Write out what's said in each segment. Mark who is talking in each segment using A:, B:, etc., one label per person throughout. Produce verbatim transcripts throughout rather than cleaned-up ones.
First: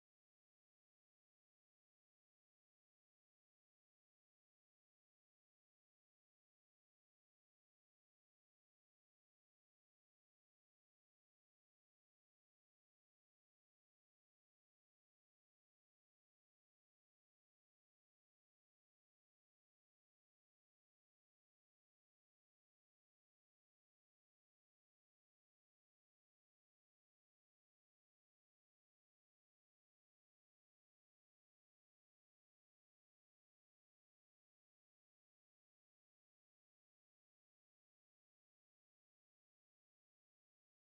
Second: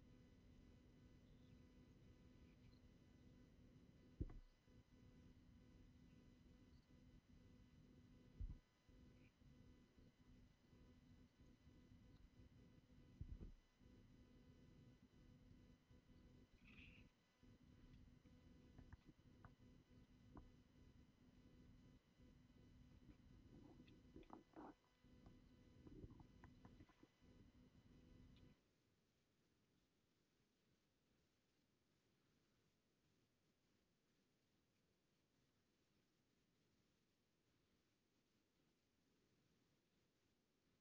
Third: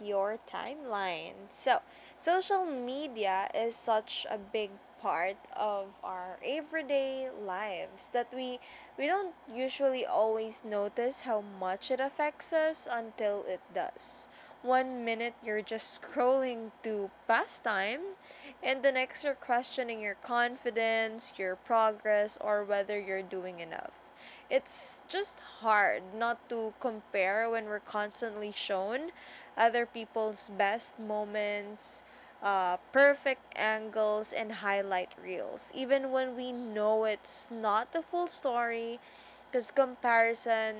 A: your timeline. So, social media is such a big part of our everyday lives that we we don't usually always notice how much it affects us until it does. One minute you're just scrolling to pass time, and the next you're questioning your confidence, your progress, or whether you're doing enough. It's just hard not to compare when we're constantly shown other people's best moments, uh, perfect angles, and highlight reels, even when we know it's not the full story, because comparison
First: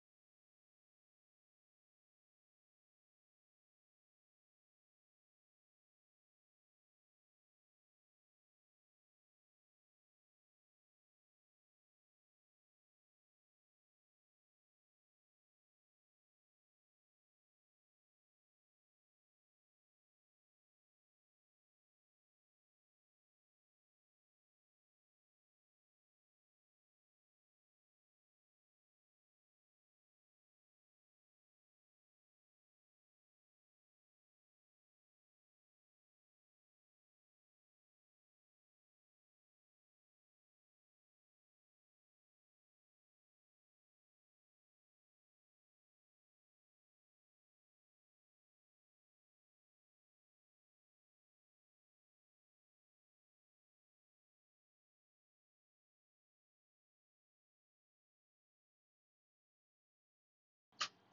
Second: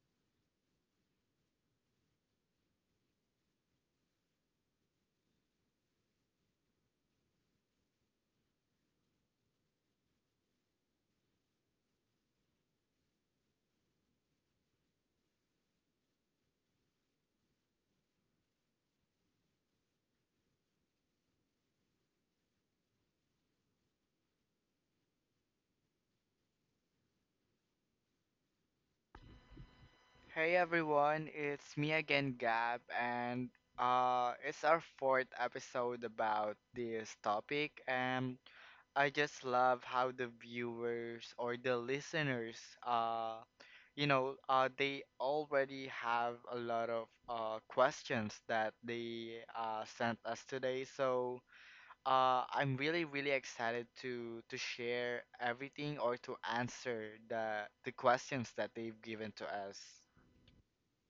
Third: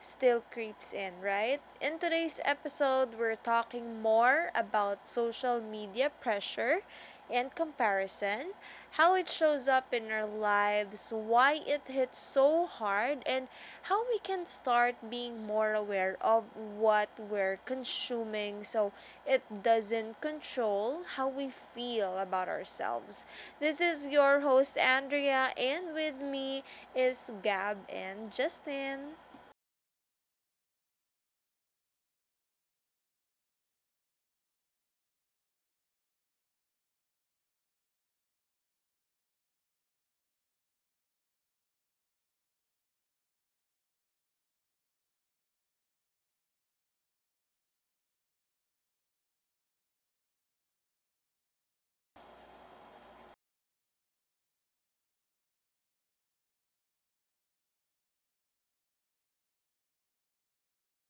A: still creeps in, right? In today's episode, we're talking more about social media pressure and comparison, how it shows up in our lives, why it hits so hard, and how we can start being more aware of what we're consuming so it doesn't control how we feel about ourselves. This is your host, Andrea, and with me is Gab and Justin.
B: Hey everyone, it's me again, Gab, and uh, it's our fourth episode about this topic, and I just love how the viewers or the listeners, uh, you know, uh, they already have a lot of uh, questions that they uh, sent us today. So uh, I'm really, really excited to to share everything or to answer the the questions that they've given to us.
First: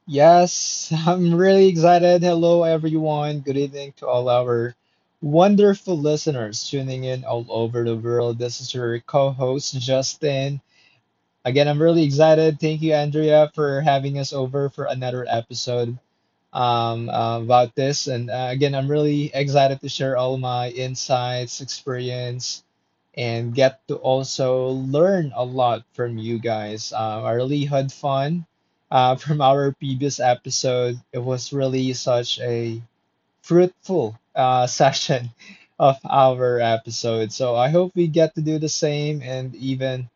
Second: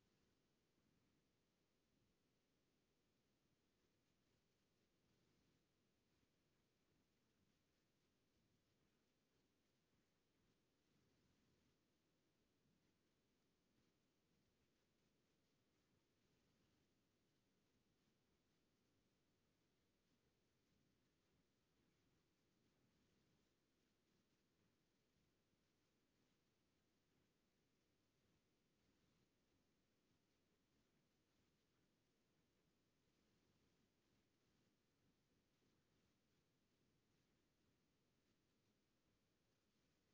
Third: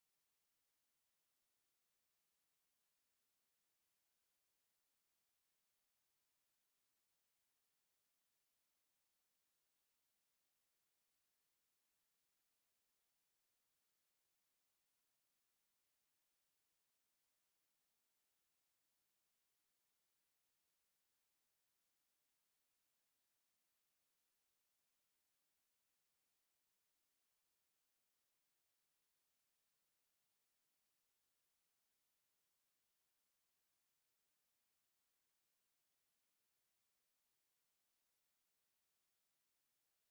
C: Yes, I'm really excited. Hello, everyone. Good evening to all our wonderful listeners tuning in all over the world. This is your co host, Justin. Again, I'm really excited. Thank you, Andrea, for having us over for another episode um, uh, about this. And uh, again, I'm really excited to share all my insights, experience, and get to also learn a lot from you guys. Um, I really had fun uh, from our previous episode. It was really such a fruitful uh, session of our episode. So I hope we get to do the same and even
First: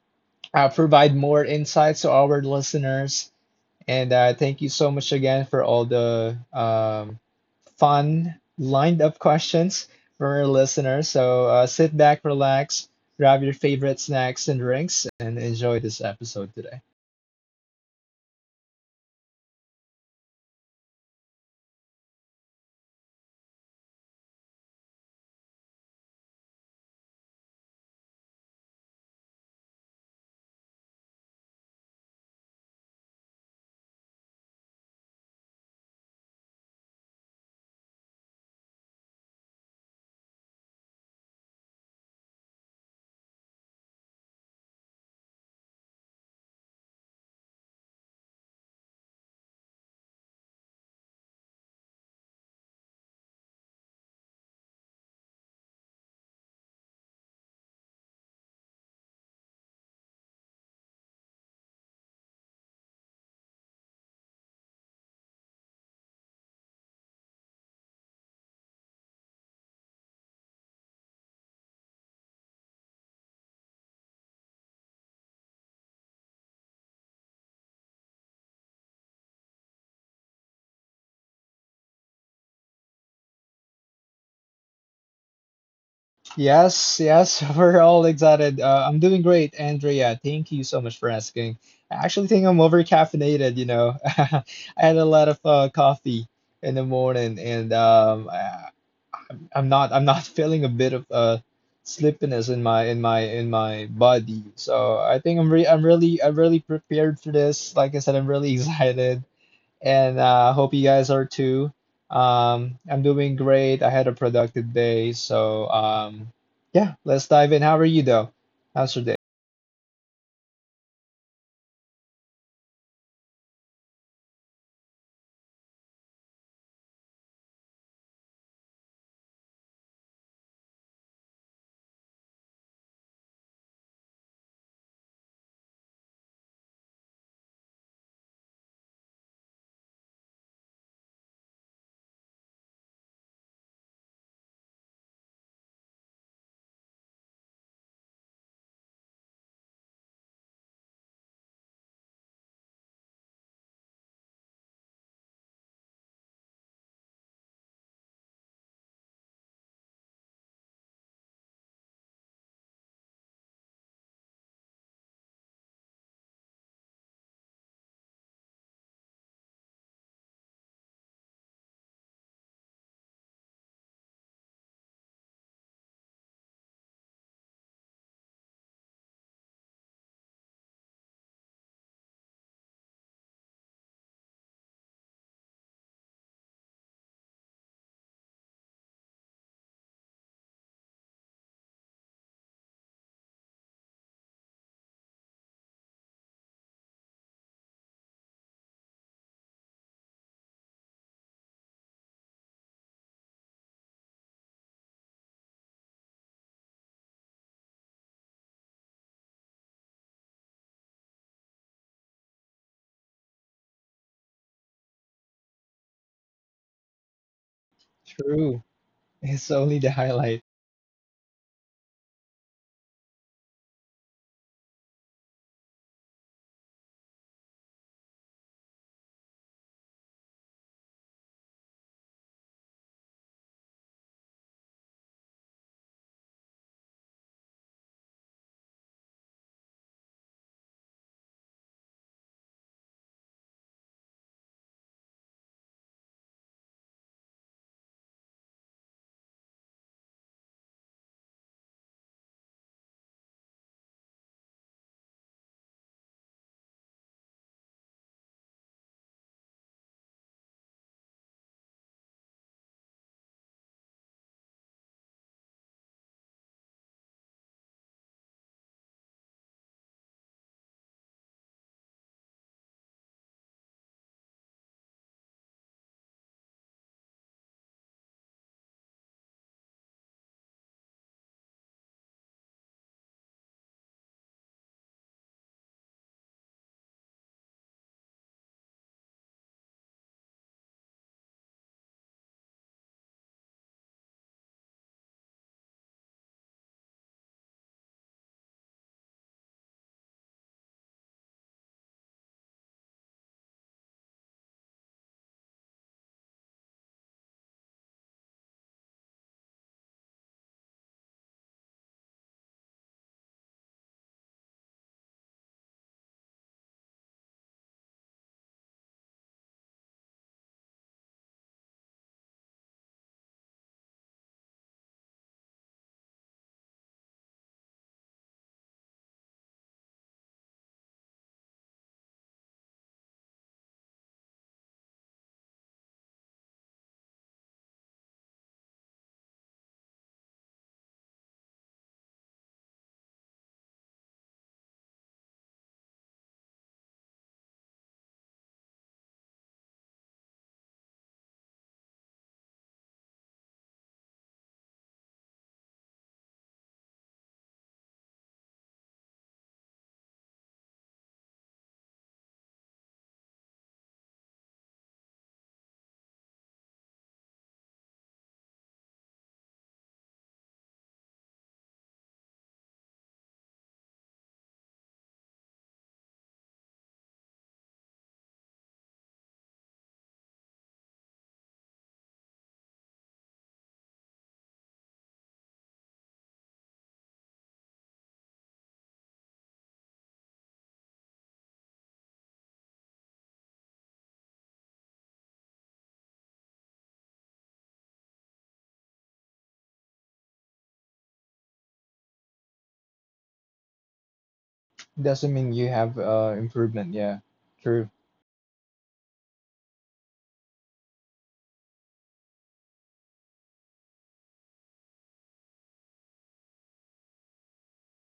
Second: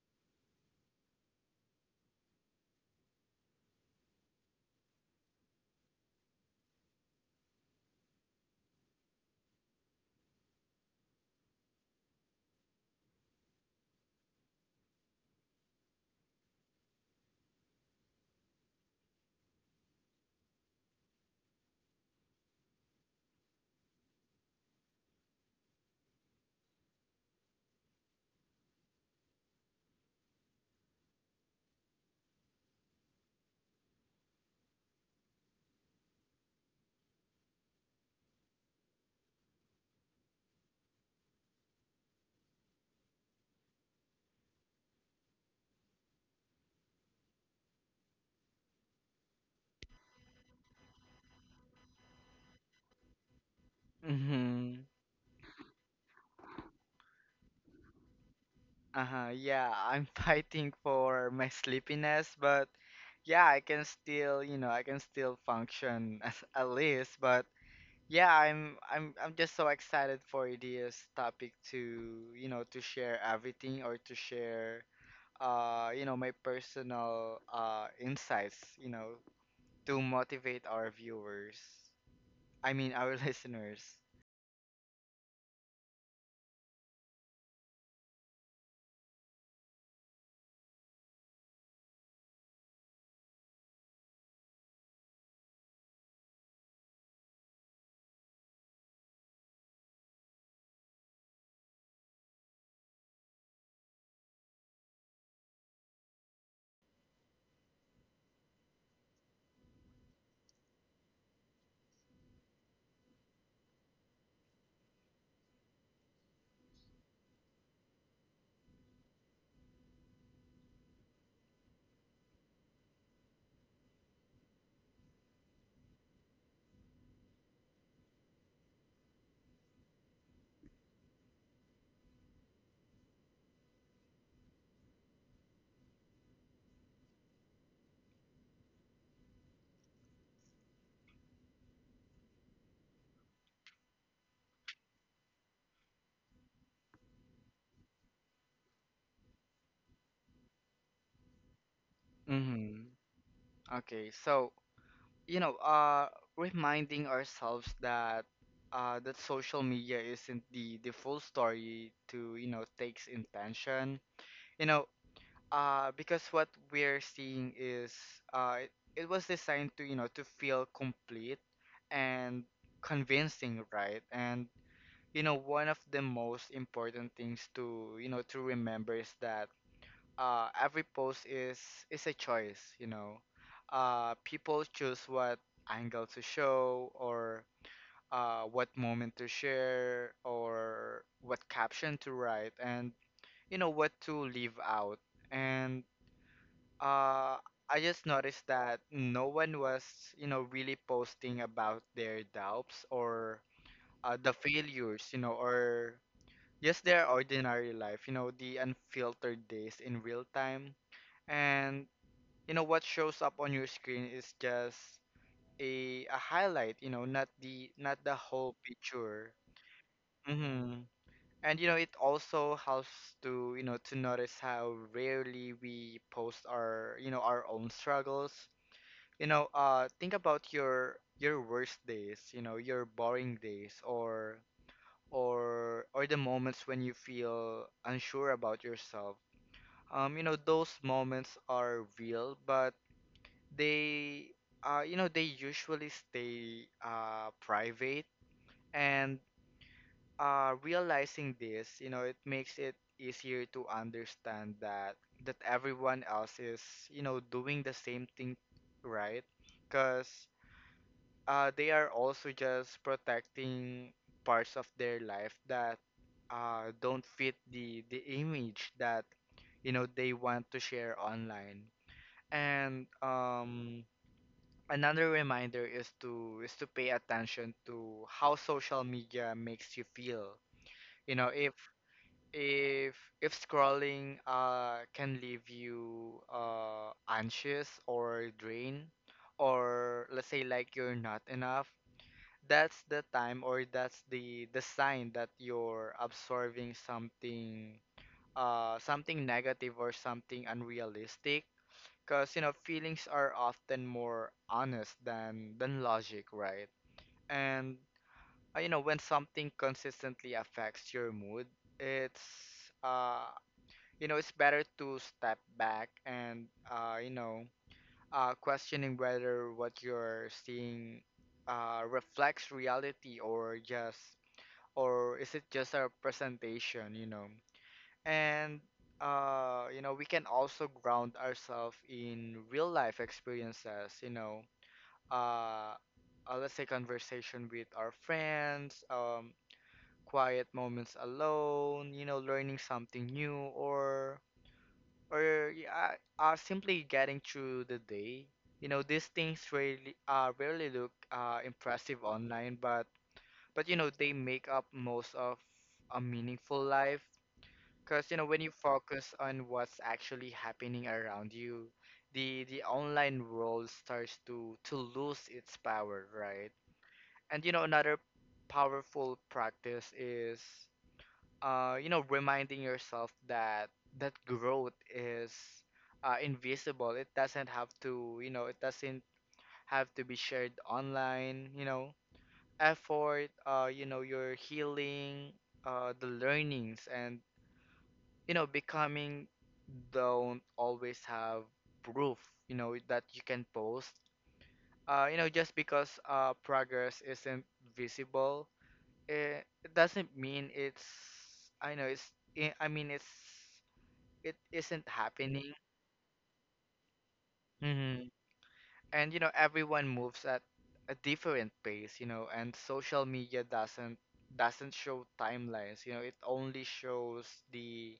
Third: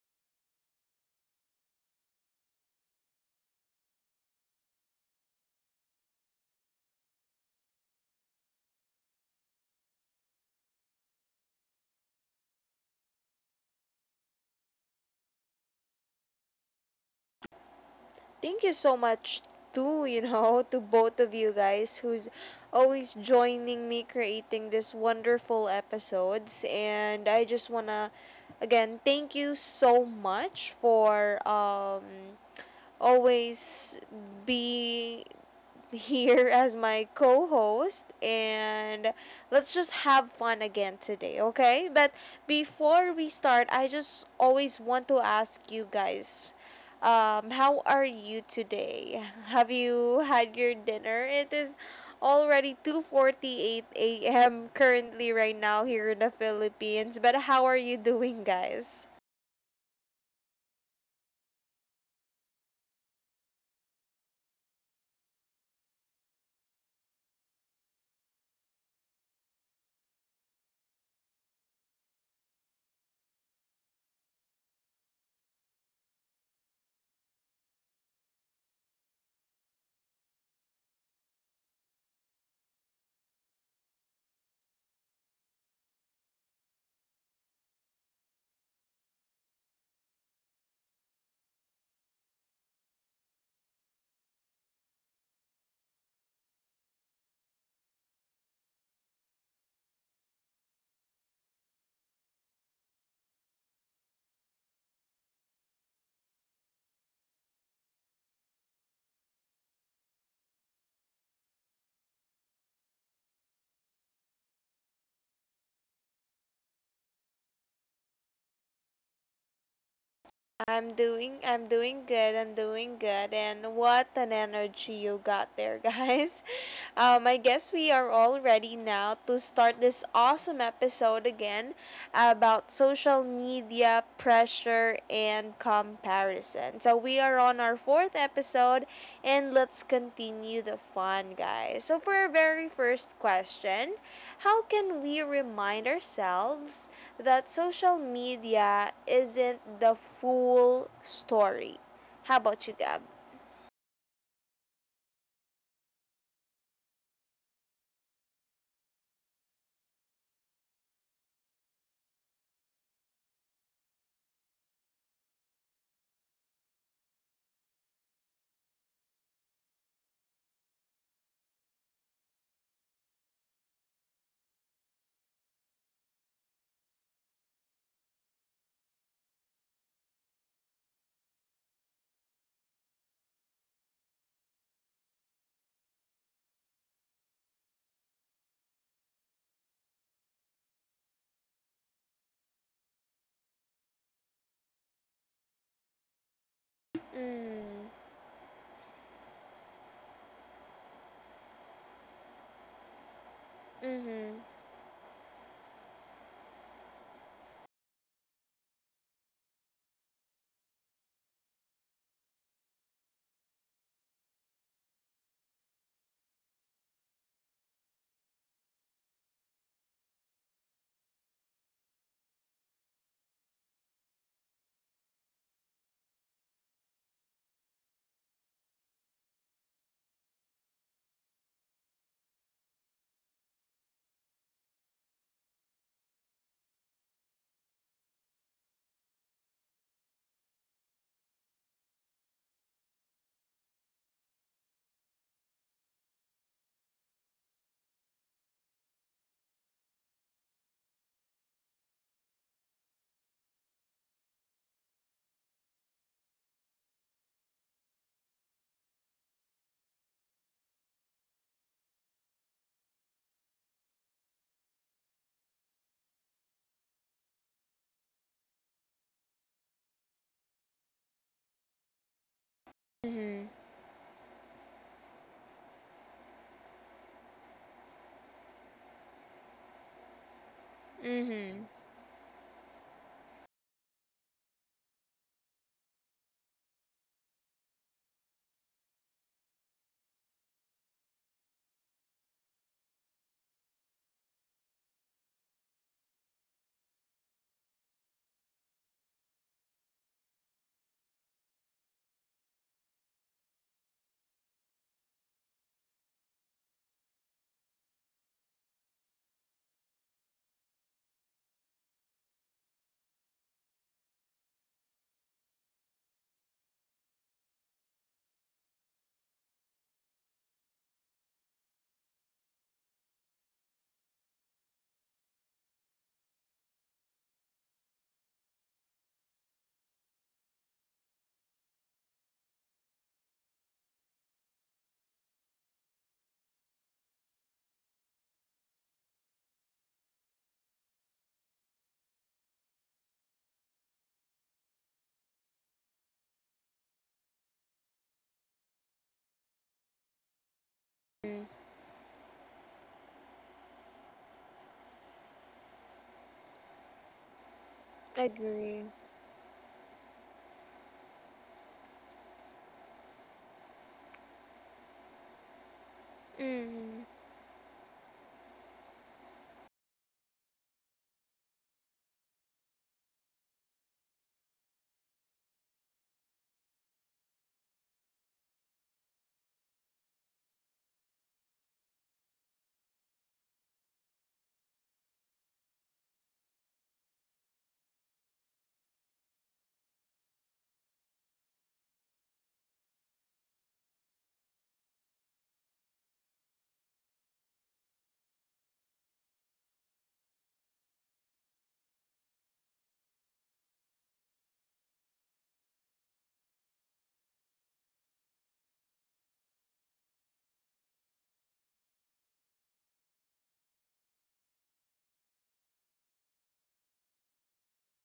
C: uh, provide more insights to our listeners and uh, thank you so much again for all the um, fun lined up questions from our listeners. So uh, sit back, relax, grab your favorite snacks and drinks, and enjoy this episode today.
A: Thank you so much too, you know, to both of you guys who's always joining me creating this wonderful episodes, and I just want to again thank you so much for um always be here as my co host, and let's just have fun again today, okay? But before we start, I just always want to ask you guys, um, how are you today? Have you had your dinner? It is already two forty-eight a m
B: Mm-hmm.
A: currently right now here in the Philippines. But how are you doing, guys?
B: Uh-huh. Yeah, I'm fighting for my sleepiness, but yeah, I can still, you know, I can still function as at least, but yeah, I'm I'm I'm just so excited for this topic to, you know, to share everything or to share uh, you know, my personal uh insights, you know, to motivate our viewers. I mean, our listeners.
C: Yes, yes, we're all excited. Uh, I'm doing great, Andrea. Thank you so much for asking. I actually think I'm over caffeinated, you know. I had a lot of uh, coffee in the morning, and um, I I'm not I'm not feeling a bit of uh slippiness in my in my in my body. So I think I'm re I'm really I'm really prepared for this. Like I said, I'm really excited and uh hope you guys are too. Um I'm doing great. I had a productive day. So um yeah, let's dive in. How are you though? How's your day?
A: I'm doing I'm doing good. I'm doing good. And what an energy you got there, guys. Um I guess we are all ready now to start this awesome episode again about social media pressure and comparison. So so we are on our fourth episode, and let's continue the fun, guys. So for our very first question, how can we remind ourselves that social media isn't the full story? How about you,
B: Mm-hmm.
A: Gab?
B: Okay, so you know, uh, reminding ourselves that uh, that social media isn't the the full story to you know takes intention. You know, uh, because what we're seeing is uh, it, it was designed to you know to feel complete and convincing, right? And you know, one of the most important things to you know to remember is that uh, every post is is a choice, you know. Uh, people choose what angle to show or uh, what moment to share or what caption to write and you know what to leave out. And uh, I
A: Mm.
B: just noticed that no one was, you know, really posting about their doubts or uh, the
A: Mhm.
B: failures, you know, or just their ordinary life, you know, the unfiltered days in real time, and you know what shows up on your screen is just a a highlight you know not the not the whole
C: True.
B: picture.
C: It's only the highlight.
B: hmm and you know it also helps to you know to notice how rarely we post our you know our own struggles. You know uh think about your your worst days, you know your boring days, or or or the moments when you feel unsure about yourself. Um you know those moments are real, but they uh you know they usually stay uh private. And uh realizing this, you know it makes it easier to understand that that everyone else is you know doing the same thing, right? Because uh they are also just protecting parts of their life that uh don't fit the the image that you know they want to share online. And
A: Mhm.
B: um another reminder is to is to pay attention to how social media makes you feel. You know if
A: Mhm.
B: if if scrolling uh can leave you uh anxious or drained, or let's say like you're not enough, that's the time, or that's the the sign that you're absorbing something uh something negative or something unrealistic. Because you know feelings are often more honest than than logic, right? And uh, you know when something consistently affects your mood, it's uh you know it's better to step back and uh you know uh questioning whether what you're seeing uh reflects reality, or just or is it just a presentation you know And uh, you know, we can also ground ourselves in real life experiences, you know, uh, uh, let's say conversation with our friends, um, quiet moments alone, you know, learning something new, or or yeah, uh, uh, simply getting through the day. You know, these things really uh, rarely look uh, impressive online, but but you know, they make up most of a meaningful life, because you know when you
A: Agree.
B: focus on what's actually happening around you, the the online world starts to to lose its power, right?
A: Mhm.
B: And you know another powerful practice is uh you know reminding yourself that that growth is uh, invisible. It doesn't have to, you know, it doesn't have to be shared online, you know. Effort, uh, you know, your healing, uh, the learnings, and you know becoming don't always have proof you know that you can post uh you know just because uh progress isn't visible, it, it doesn't mean it's I know it's I I mean it's it isn't
C: Doesn't mean
B: happening.
C: you have uh improvement, yeah. True.
B: hmm and you know everyone moves at a different pace, you know and social media doesn't doesn't show timelines, you know it only shows the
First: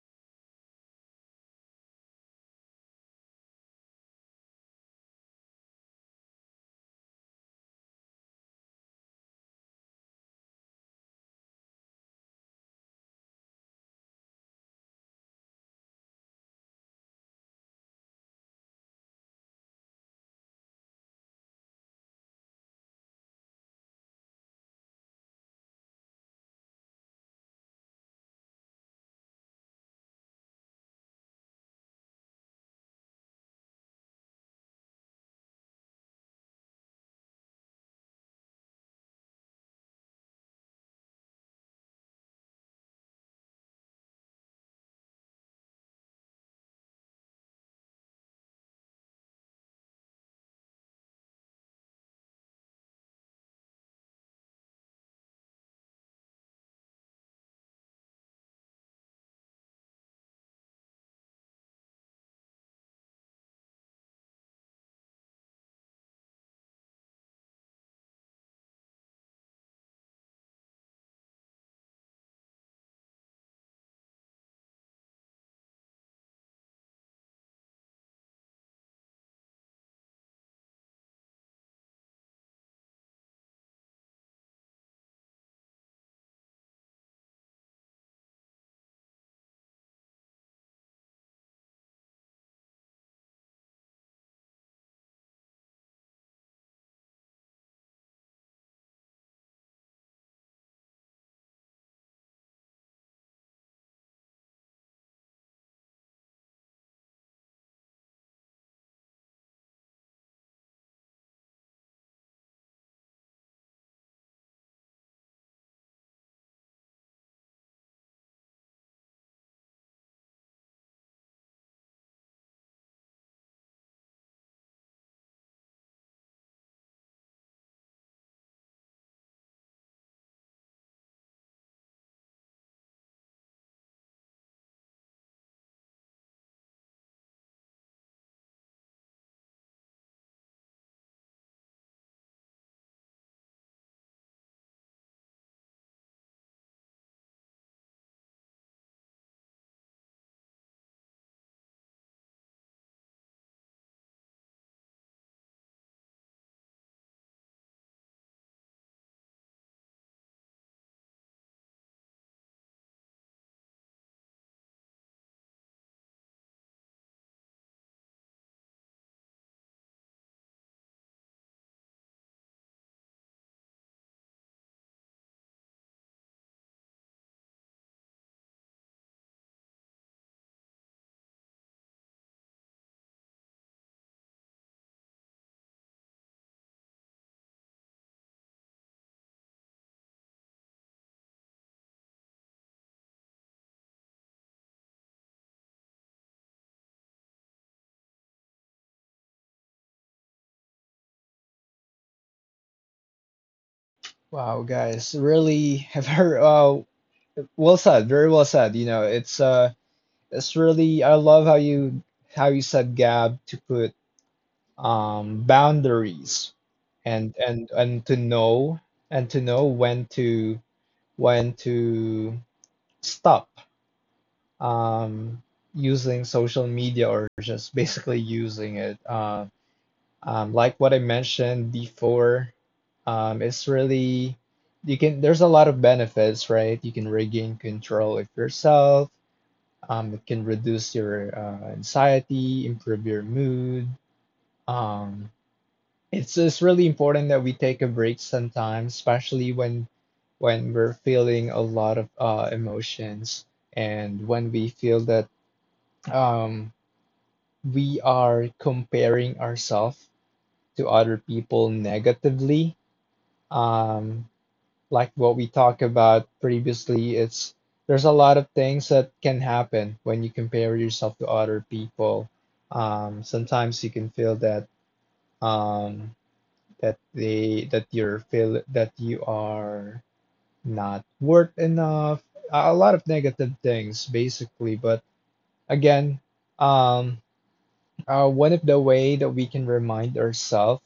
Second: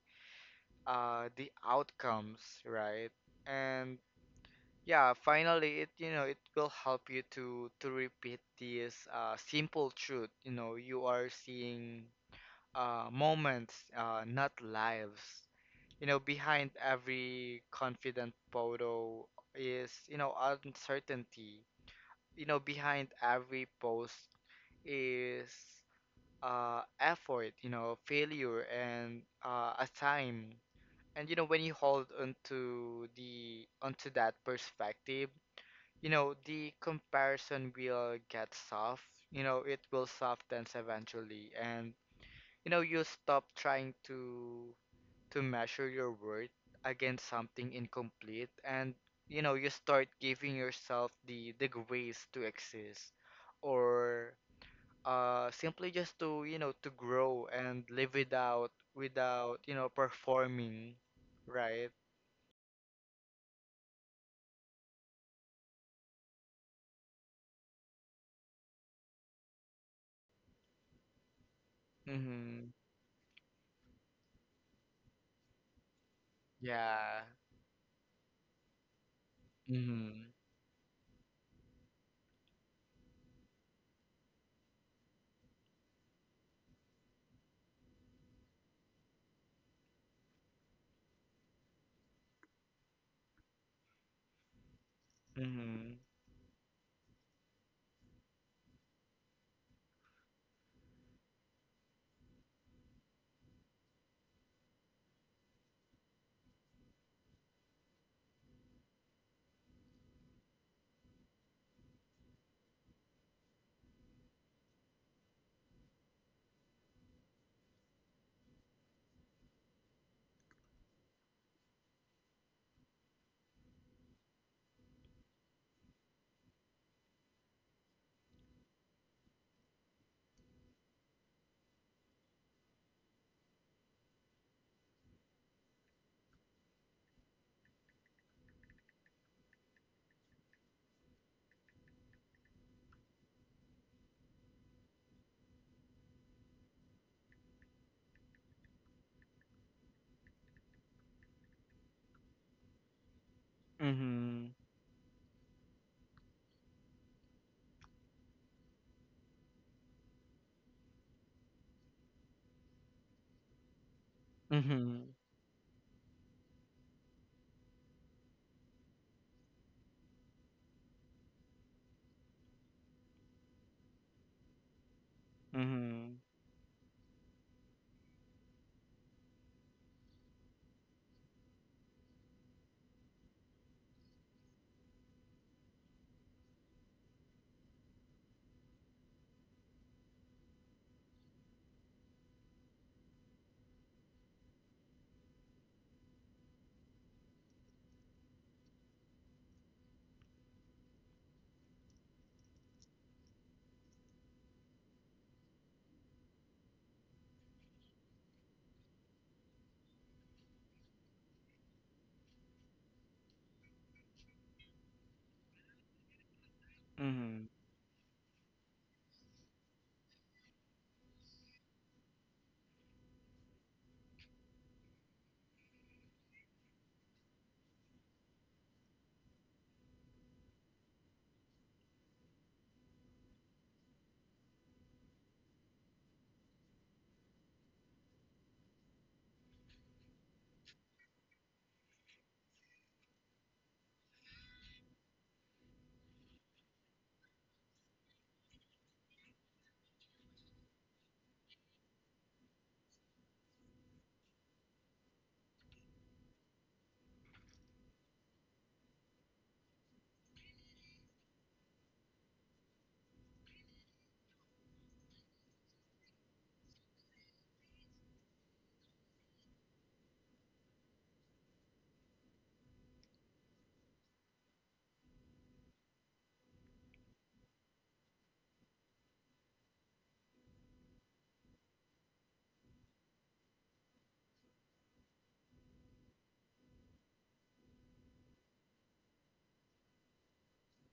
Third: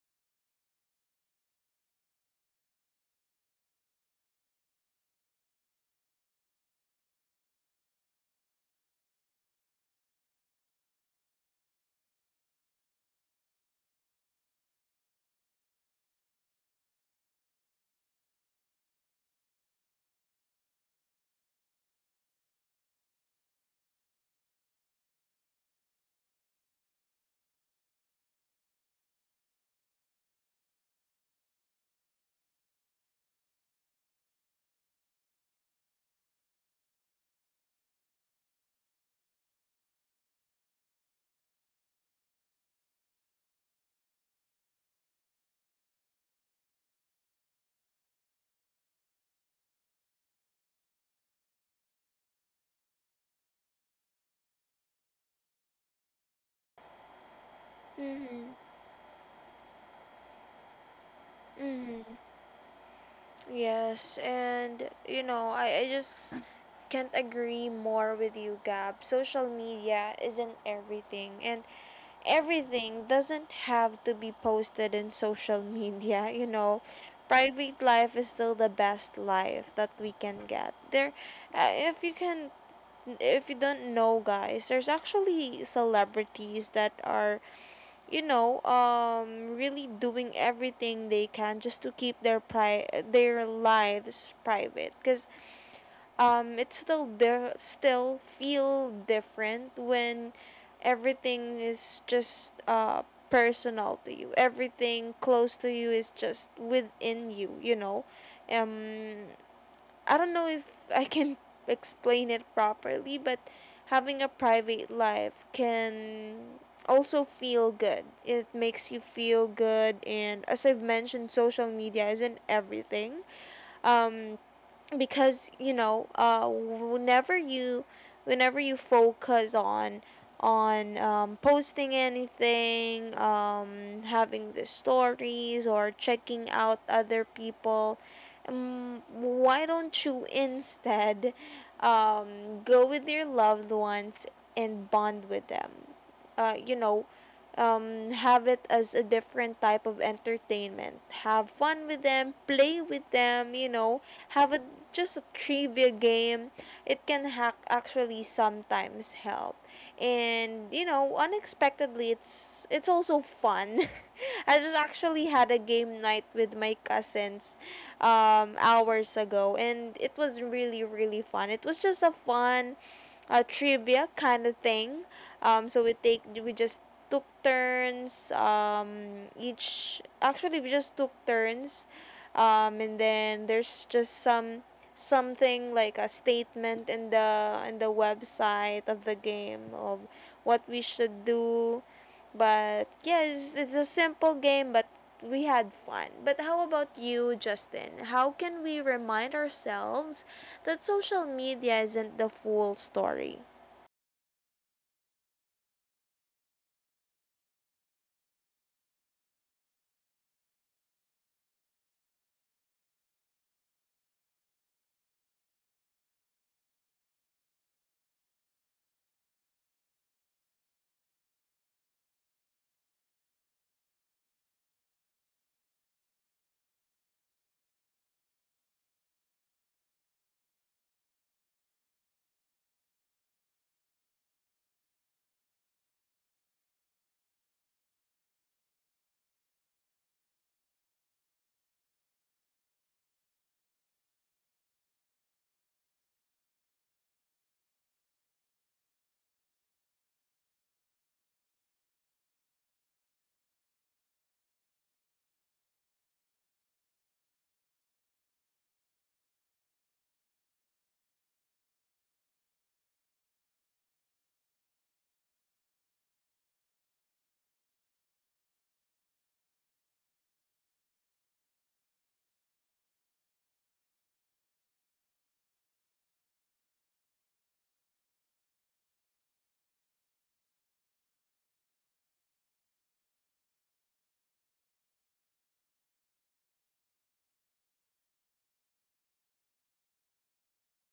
B: uh the outcomes, right? And yeah, finally, it you know it will help you to to repeat this uh, simple truth. You know, you are seeing uh, moments, uh, not lives. You know, behind every confident photo is you know uncertainty. You know, behind every post is uh, effort. You know, failure and uh, a time. And you know, when you hold onto the onto that perspective, you know, the comparison will get soft. You know, it will soften eventually, and you know, you stop trying to to measure your worth against something incomplete, and you know, you start giving yourself the the grace to exist, or uh, simply just to you know to grow and live
A: Mhm.
B: without without you know performing, right?
A: Mhm. Yes, and you know, I, I just can't agree more with you, Gab. Social media isn't everything, and
B: Hmm,
A: everything doesn't have to be posted in social media, you know.
B: yeah.
A: Private life is still the best life that we
B: Hmm.
A: can get. There, uh, if you can, if you don't know, guys, there's actually celebrities that are, you know, um, really doing everything they can just to keep their pri- their lives private. Cause
B: Hmm.
A: um, it still there still feel different when everything is just uh personal to you. Everything close to you is just within you. You know, um, I don't know if I can explain it properly, but having a private life can also feel good. It makes you feel good, and as I've mentioned, social media isn't everything. Um, because you know, uh, whenever you whenever you focus on on um, posting anything, um, having the stories or checking out other people, um, why don't you instead, um, go with your loved ones and bond with them. Uh, you know, um, have it as a different type of entertainment, have fun with them, play with them, you know, have
B: Hmm.
A: a just a trivia game. It can hack actually sometimes help, and you know, unexpectedly, it's it's also fun. I just
B: Mhm,
A: actually had a game night with my cousins um hours ago, and it was really really fun. It was just a fun uh, trivia kind of thing. Um so we
B: mhm,
A: take we just took turns, um each actually we just took turns, um, and then there's just some something like a statement in the in the website of the game of what we should do. But yeah, it's, it's a simple game, but we had fun. But how about you, Justin, how can we remind ourselves that social media isn't the full story?
C: Wow, guys, really have heard uh Well said, very well said. You know, it's uh it's really I love how you how you said Gab to put um boundaries and
B: mhm,
C: and and to know and to know when to when to stop um using social media or just basically using it. Uh, um like what I mentioned before, um it's really you can there's a lot of benefits, right? You can regain control of yourself. Um, it can reduce your uh, anxiety, improve your mood. Um, it's it's really important that we take a break sometimes, especially when when we're feeling a lot of uh, emotions and when we feel that um, we are comparing ourselves to other people negatively. Um, like what we talked about previously, it's there's a lot of things that can happen when you compare yourself to other people. Um, sometimes you can feel that um, that they that you're feel that you are not worth enough. A a lot of negative things, basically. But again, um, uh, one of the way that we can remind ourselves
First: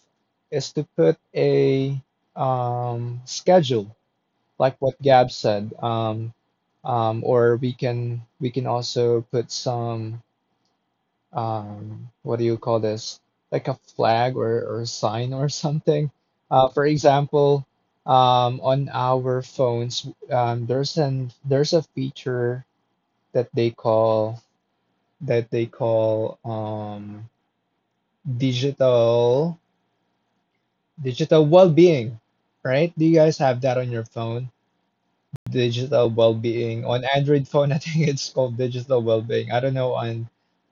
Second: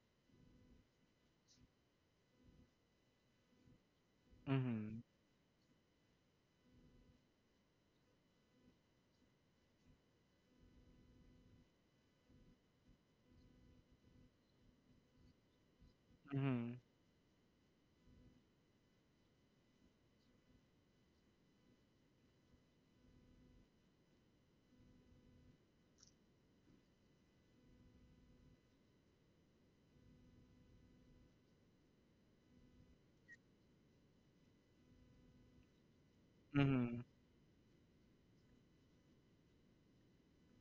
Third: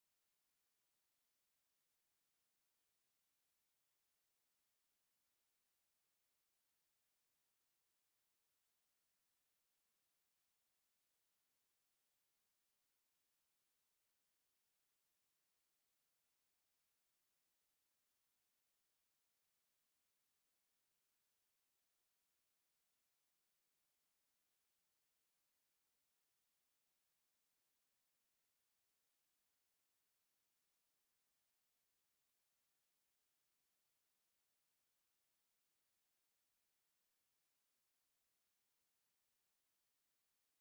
C: is to put a um, schedule like what
B: mhm,
C: Gab said. Um, um, or we can we can also put some um, what do you call this? Like a flag or or a sign or something. Uh,
B: mhm,
C: for example, um, on our phones, um, there's an there's a feature that they call that they call um, digital digital well-being, right? Do you guys have that on your phone? Digital well-being. On
B: mhm,
C: Android phone, I think it's called digital well-being. I don't know on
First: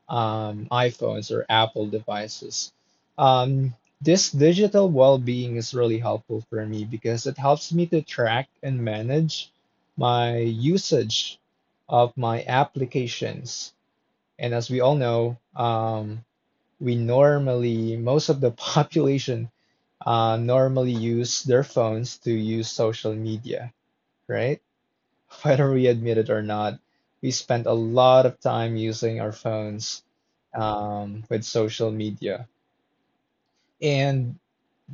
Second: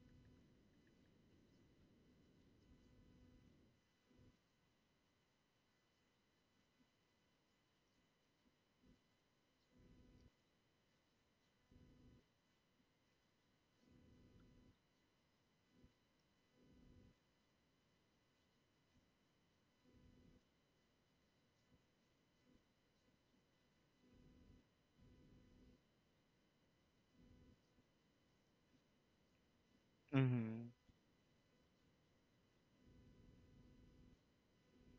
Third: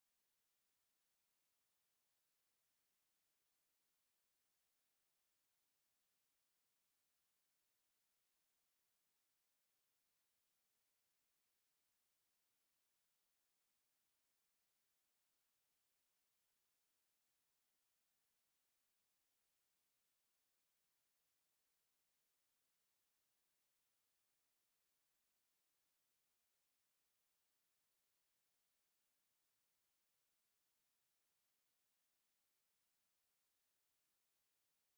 C: um, iPhones or Apple devices. Um, this digital well-being is really helpful for me because it helps me to track and manage my usage of my applications. And as we all know, um, we normally, most of the population uh, normally use their phones to use social media, right? Whether we admit it or not, we spend a lot of time using our phones
B: mhm,
C: um, with social media. And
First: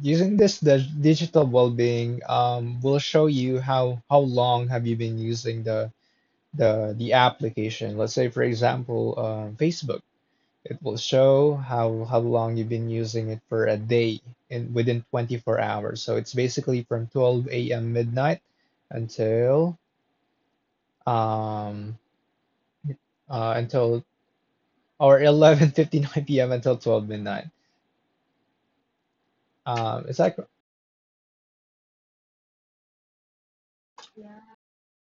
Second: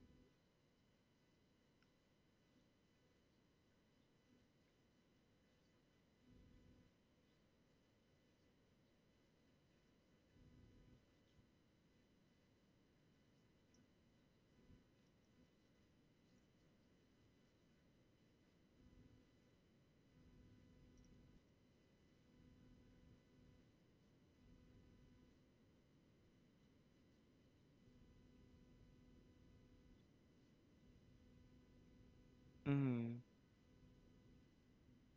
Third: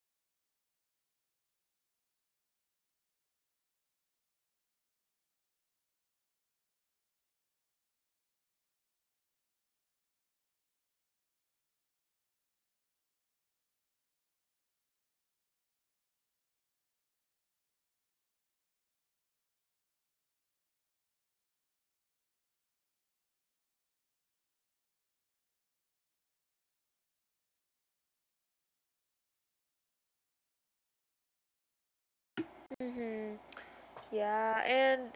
C: using this dig- digital well-being um, will show you how how long have you been using the the the application. Let's say, for example, uh, Facebook. It will show how how long you've been using it for a day in within twenty-four hours. So it's basically from twelve a m midnight until um uh, until or eleven fifty-nine p m until twelve midnight. Um, it's like
B: mhm,
A: Mm-hmm. Yeah, and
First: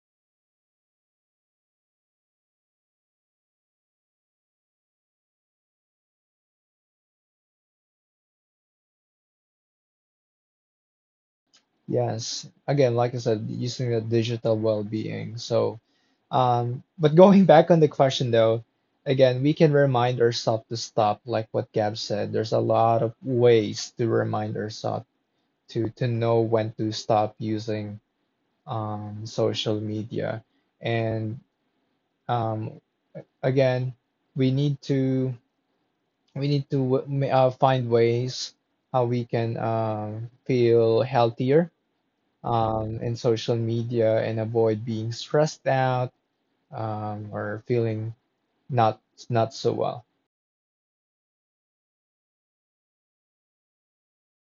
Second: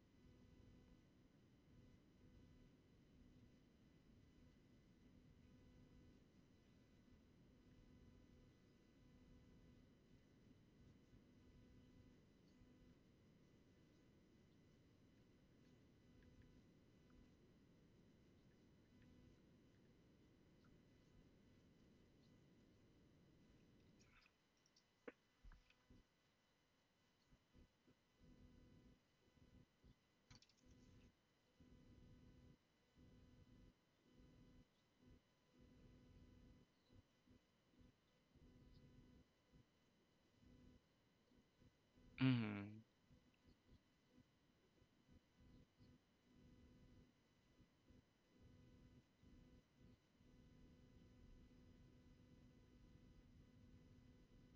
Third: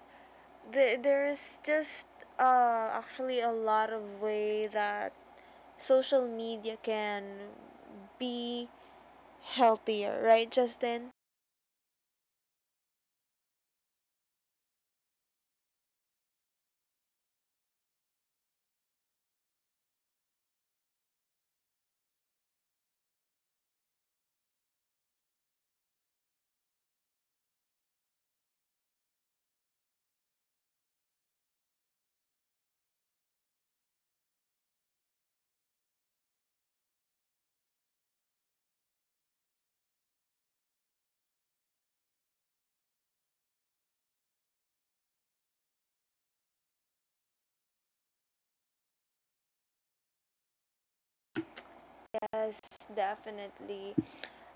A: th- there's just uh, actually a lot of way that social media can be healthier, right, Justin?
C: yes, again, like I said, using the digital well-being. So, um, but going back on the question though, again, we can remind ourselves to stop, like what Gab said. There's a lot of ways to remind ourselves to to know when to stop using um, social media, and um, again, we need to we need to uh, find ways how we can um, feel healthier
B: mhm,
C: um, in social media and avoid being stressed out um, or feeling not not so well.
A: Yes, definitely.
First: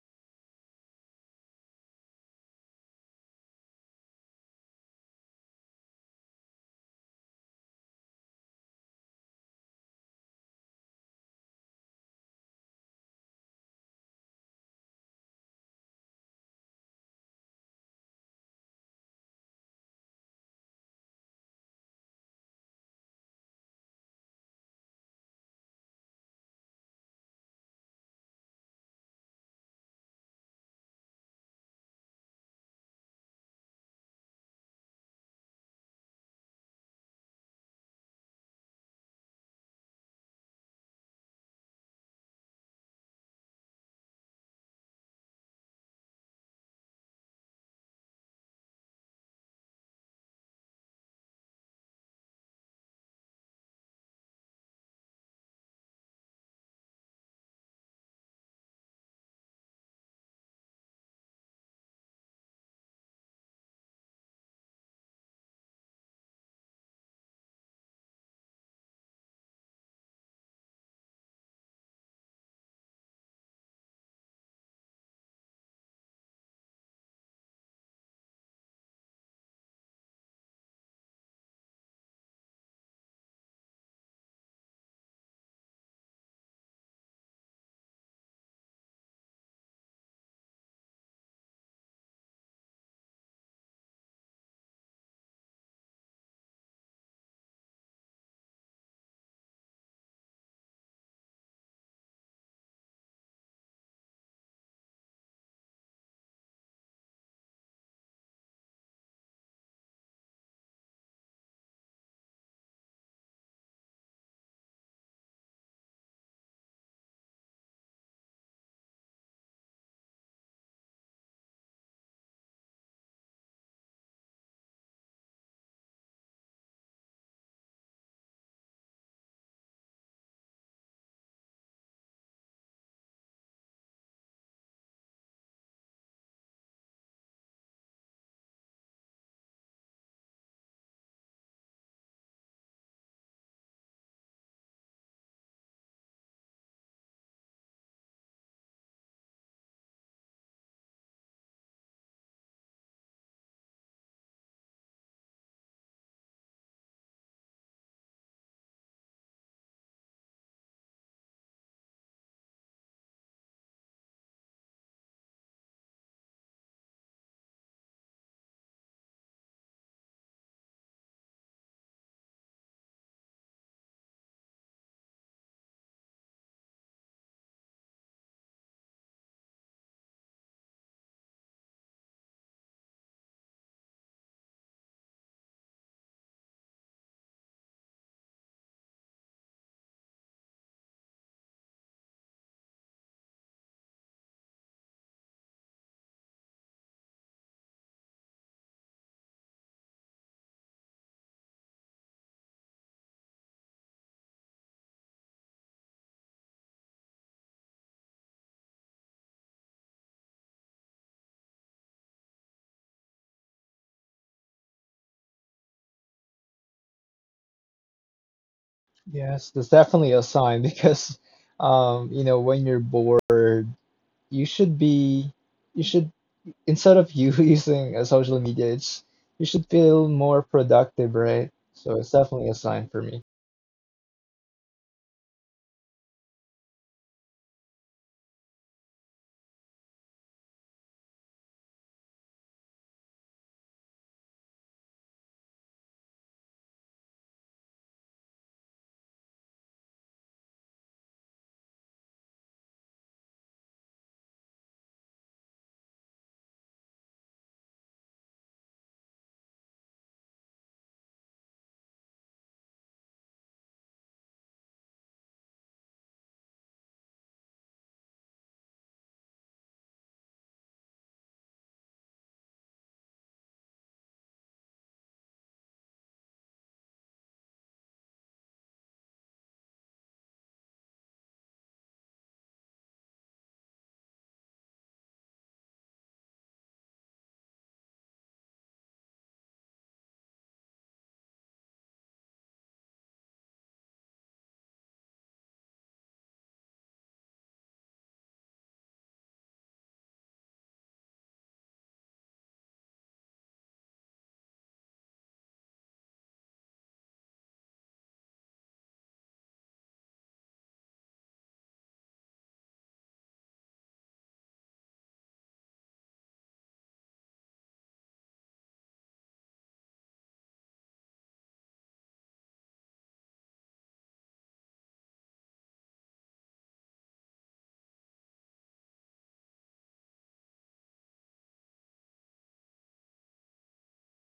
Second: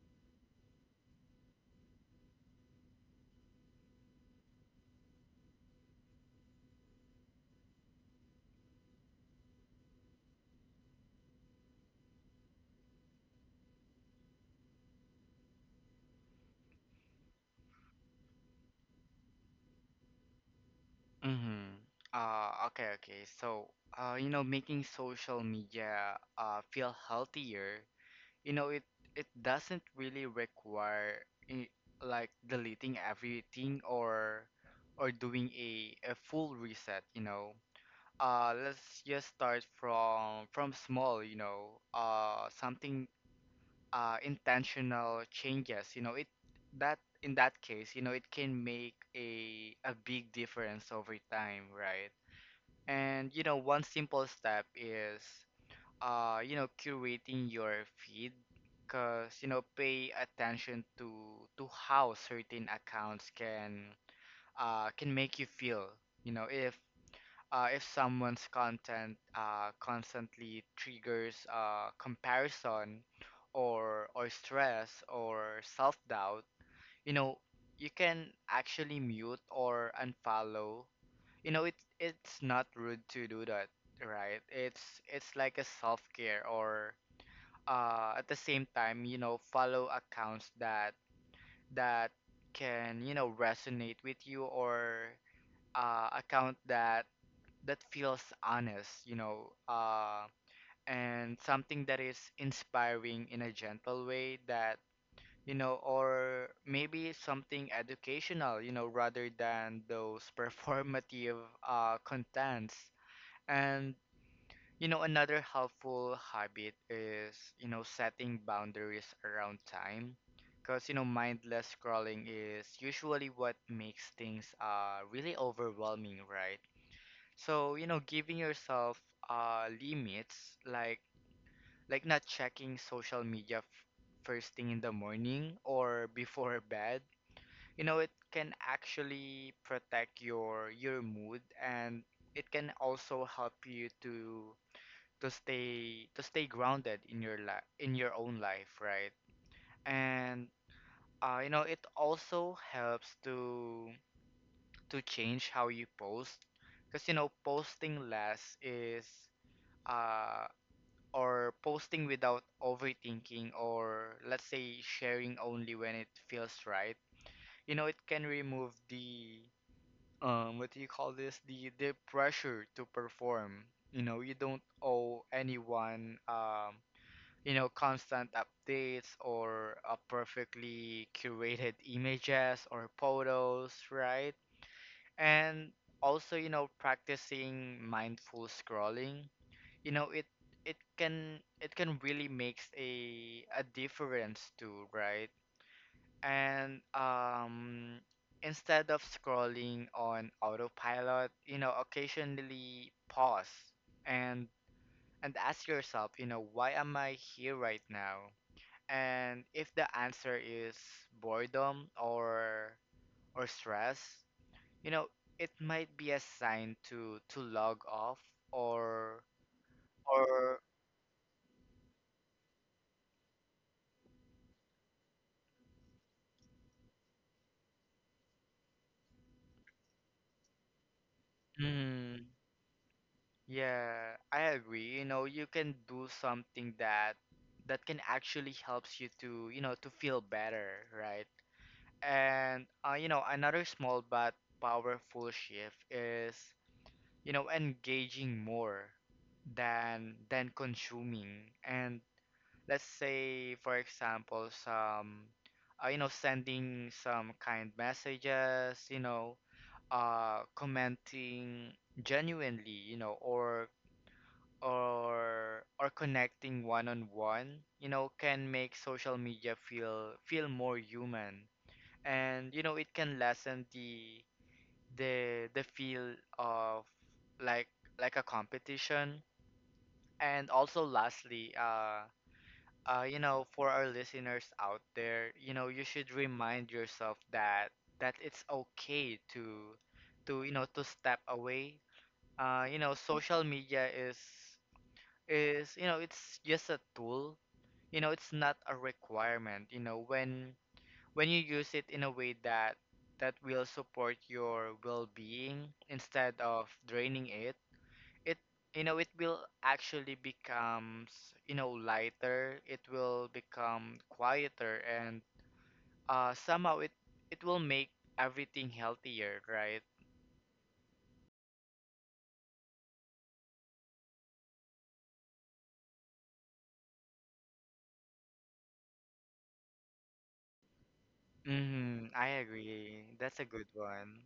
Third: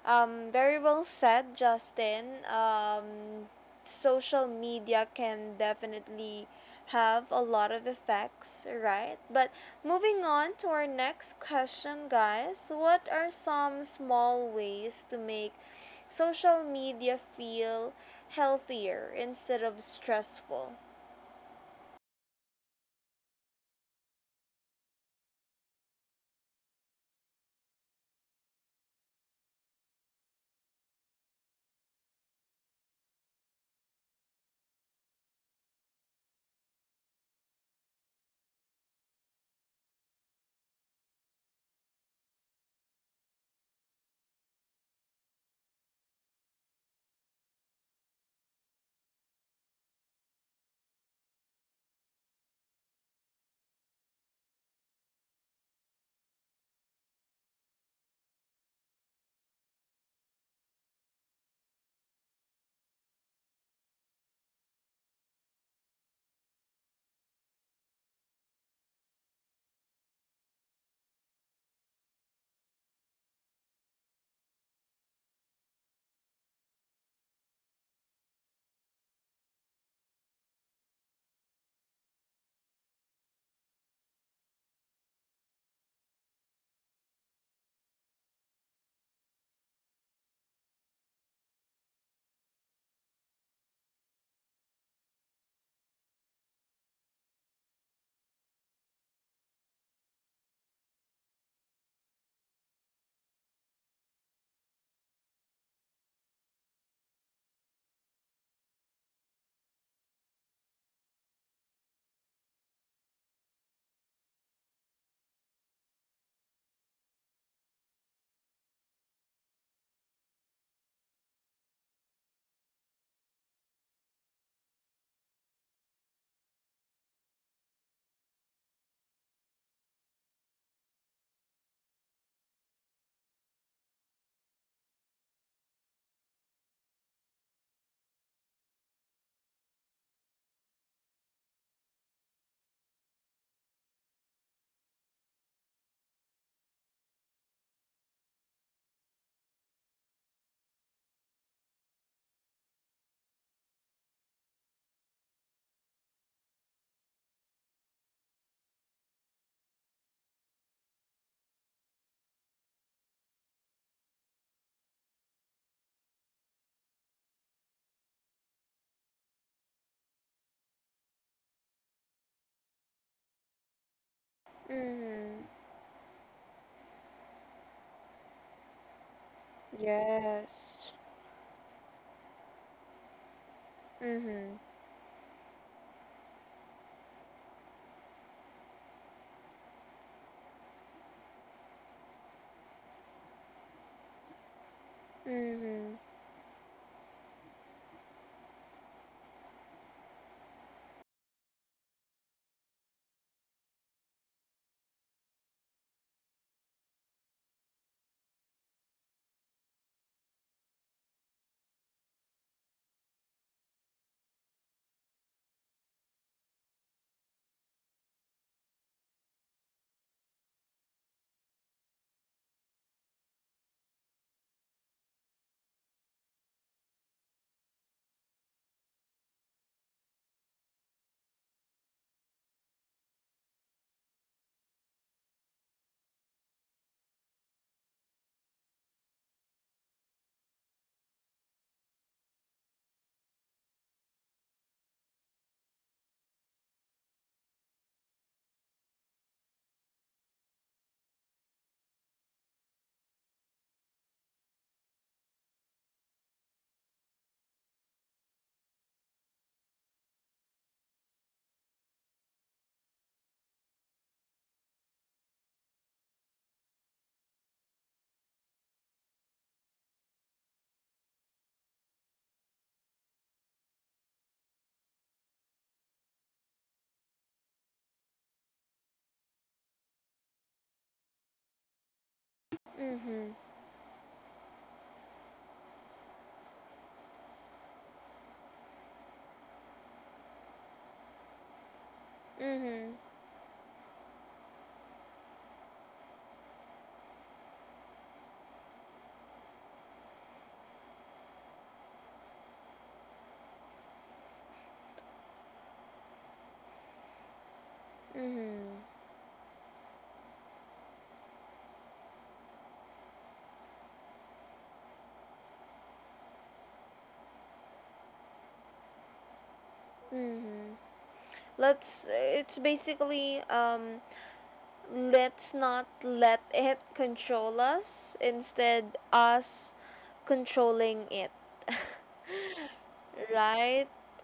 A: Um, very well said, Justin. Um, social media can definitely have a lot of effects, right? But moving on to our next question, guys. What are some small ways to make social media feel healthier instead of stressful?
B: mhm. Uh, okay, okay. So, uh, you know, making social media uh feel healthier, you know, it it doesn't really require i- like deleting everything, or or doing a a full reset, you know. Uh, let's just start from from small, you know. Uh, something uh, intentional changes, you know, it that in that case, you know, it can make a a big difference over time, right? And you know, one simple step is uh, you know, curating your feed, because you know, pay attention to to how certain accounts can uh can make you feel, you know, if uh, if someone's content uh, constantly triggers uh, comparison, or or stress, or self-doubt, you know, you can actually mute or unfollow. You know, it it's not rude to do that, right? It's it's like a self-care, or uh, at the same time, you know, follow accounts that that can, you know, resonate with you, or uh, account that that feels honest, you know, uh, and something that is inspiring in a gentle way that, you know, or maybe something educational, you know, rather than those performative uh, contents. And, you know, another helpful habit is, you know, setting boundaries around time. Because, you know, mindless scrolling is usually what makes things uh, really overwhelming, right? So, you know, giving yourself uh limits, like like not checking social media f first thing in the morning or before bed, you know, it can actually protect your your mood, and it can also help you to to stay to stay grounded in your life in your own life, right? And uh, you know, it also helps to to change how you post, because you know posting less is uh, or posting without overthinking, or let's say sharing only when it feels right, you know it can remove the, um what do you call this, the the pressure to perform. You know you don't owe
A: Mm-hmm.
B: anyone um you know constant updates, or a
A: Yes.
B: perfectly curated images or photos, right?
A: Mhm.
B: And also you know practicing mindful scrolling, you know it it can it can really makes a a difference too, right?
A: Mhm.
B: And um instead of scrolling on autopilot, you know occasionally pause, and and ask yourself, you know why am I here right now? And if the answer is boredom or or stress, you know it might be a sign to to log off. Or
C: Yes, that's definitely a
B: or
C: sign because um, you know when you're bored, you should be you should instead of you using uh, social media, it's you should feel more productive, right? So it's
B: Mhm.
C: definitely a sign for me.
B: Yeah, I agree. You know, you can do something that that can actually helps you to, you know, to feel better, right? And uh, you know, another small but powerful shift is, you know, engaging more than than consuming. And let's say, for example, some, uh, you know, sending some kind messages, you know, uh, commenting genuinely, you know, or or or connecting one on one, you know, can make social media feel feel more human. And you know, it can lessen the the the feel of like like a competition. And also lastly, uh uh you
A: Mhm.
B: know, for our listeners out there, you know, you should remind yourself that that it's okay to to you know to step away. Uh you know,
A: Mhm.
B: social media is is, you know, it's just a tool. You know, it's not a requirement. You know, when when you use it in a way that that will support your well-being instead of draining it, it you
A: Mhm.
B: know, it will actually becomes, you know, lighter. It will become quieter, and uh somehow it it will make everything healthier, right?
A: Mhm. Let's it's basically um let's not let it control us instead us controlling it.
B: Mm-hmm. I agree. That's a good
A: Right?
B: one.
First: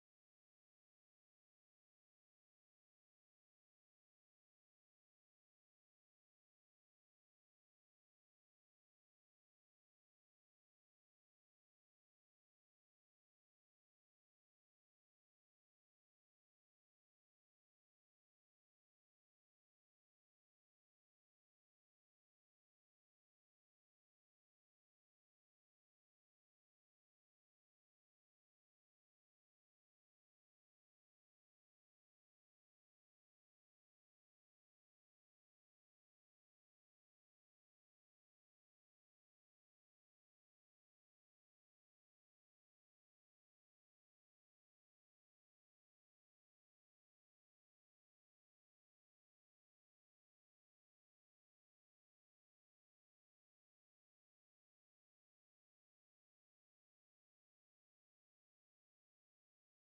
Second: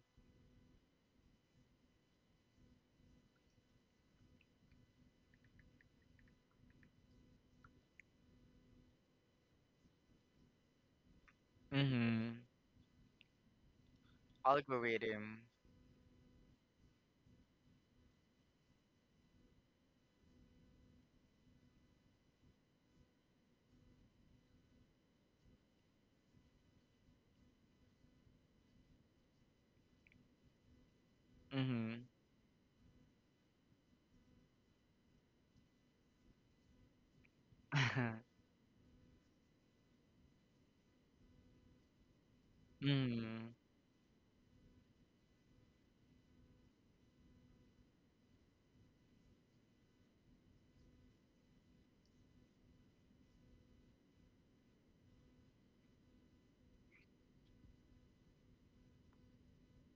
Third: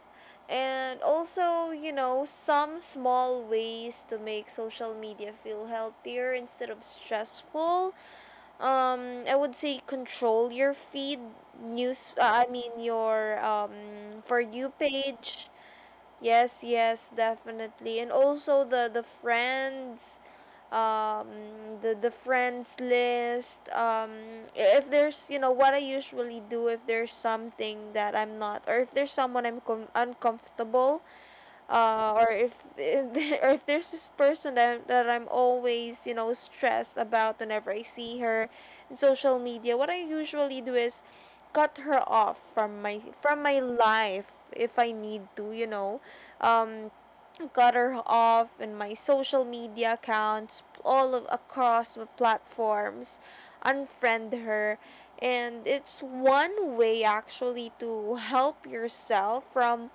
A: And also, you know, some small ways to make social media feel healthier instead of stressful, um I would say control your feed news, uh,
B: Mm-hmm.
A: I mean your um for you
B: Algorithm.
A: page. Yes, yes, definitely. And also the the friends, um the the friends list, um if there's, you know, what I usually do, if there's something that I'm not, or if there's someone I'm com- uncomfortable,
B: Mm-hmm.
A: uh, or if or if there's this person that, that I'm always you know stressed about whenever I see her in social media, what I usually do is cut her off from my from
B: Mm.
A: my life if I need to, you know, um, got her off in my social media accounts, all of, across the platforms, unfriend her. And it's one way actually to help yourself from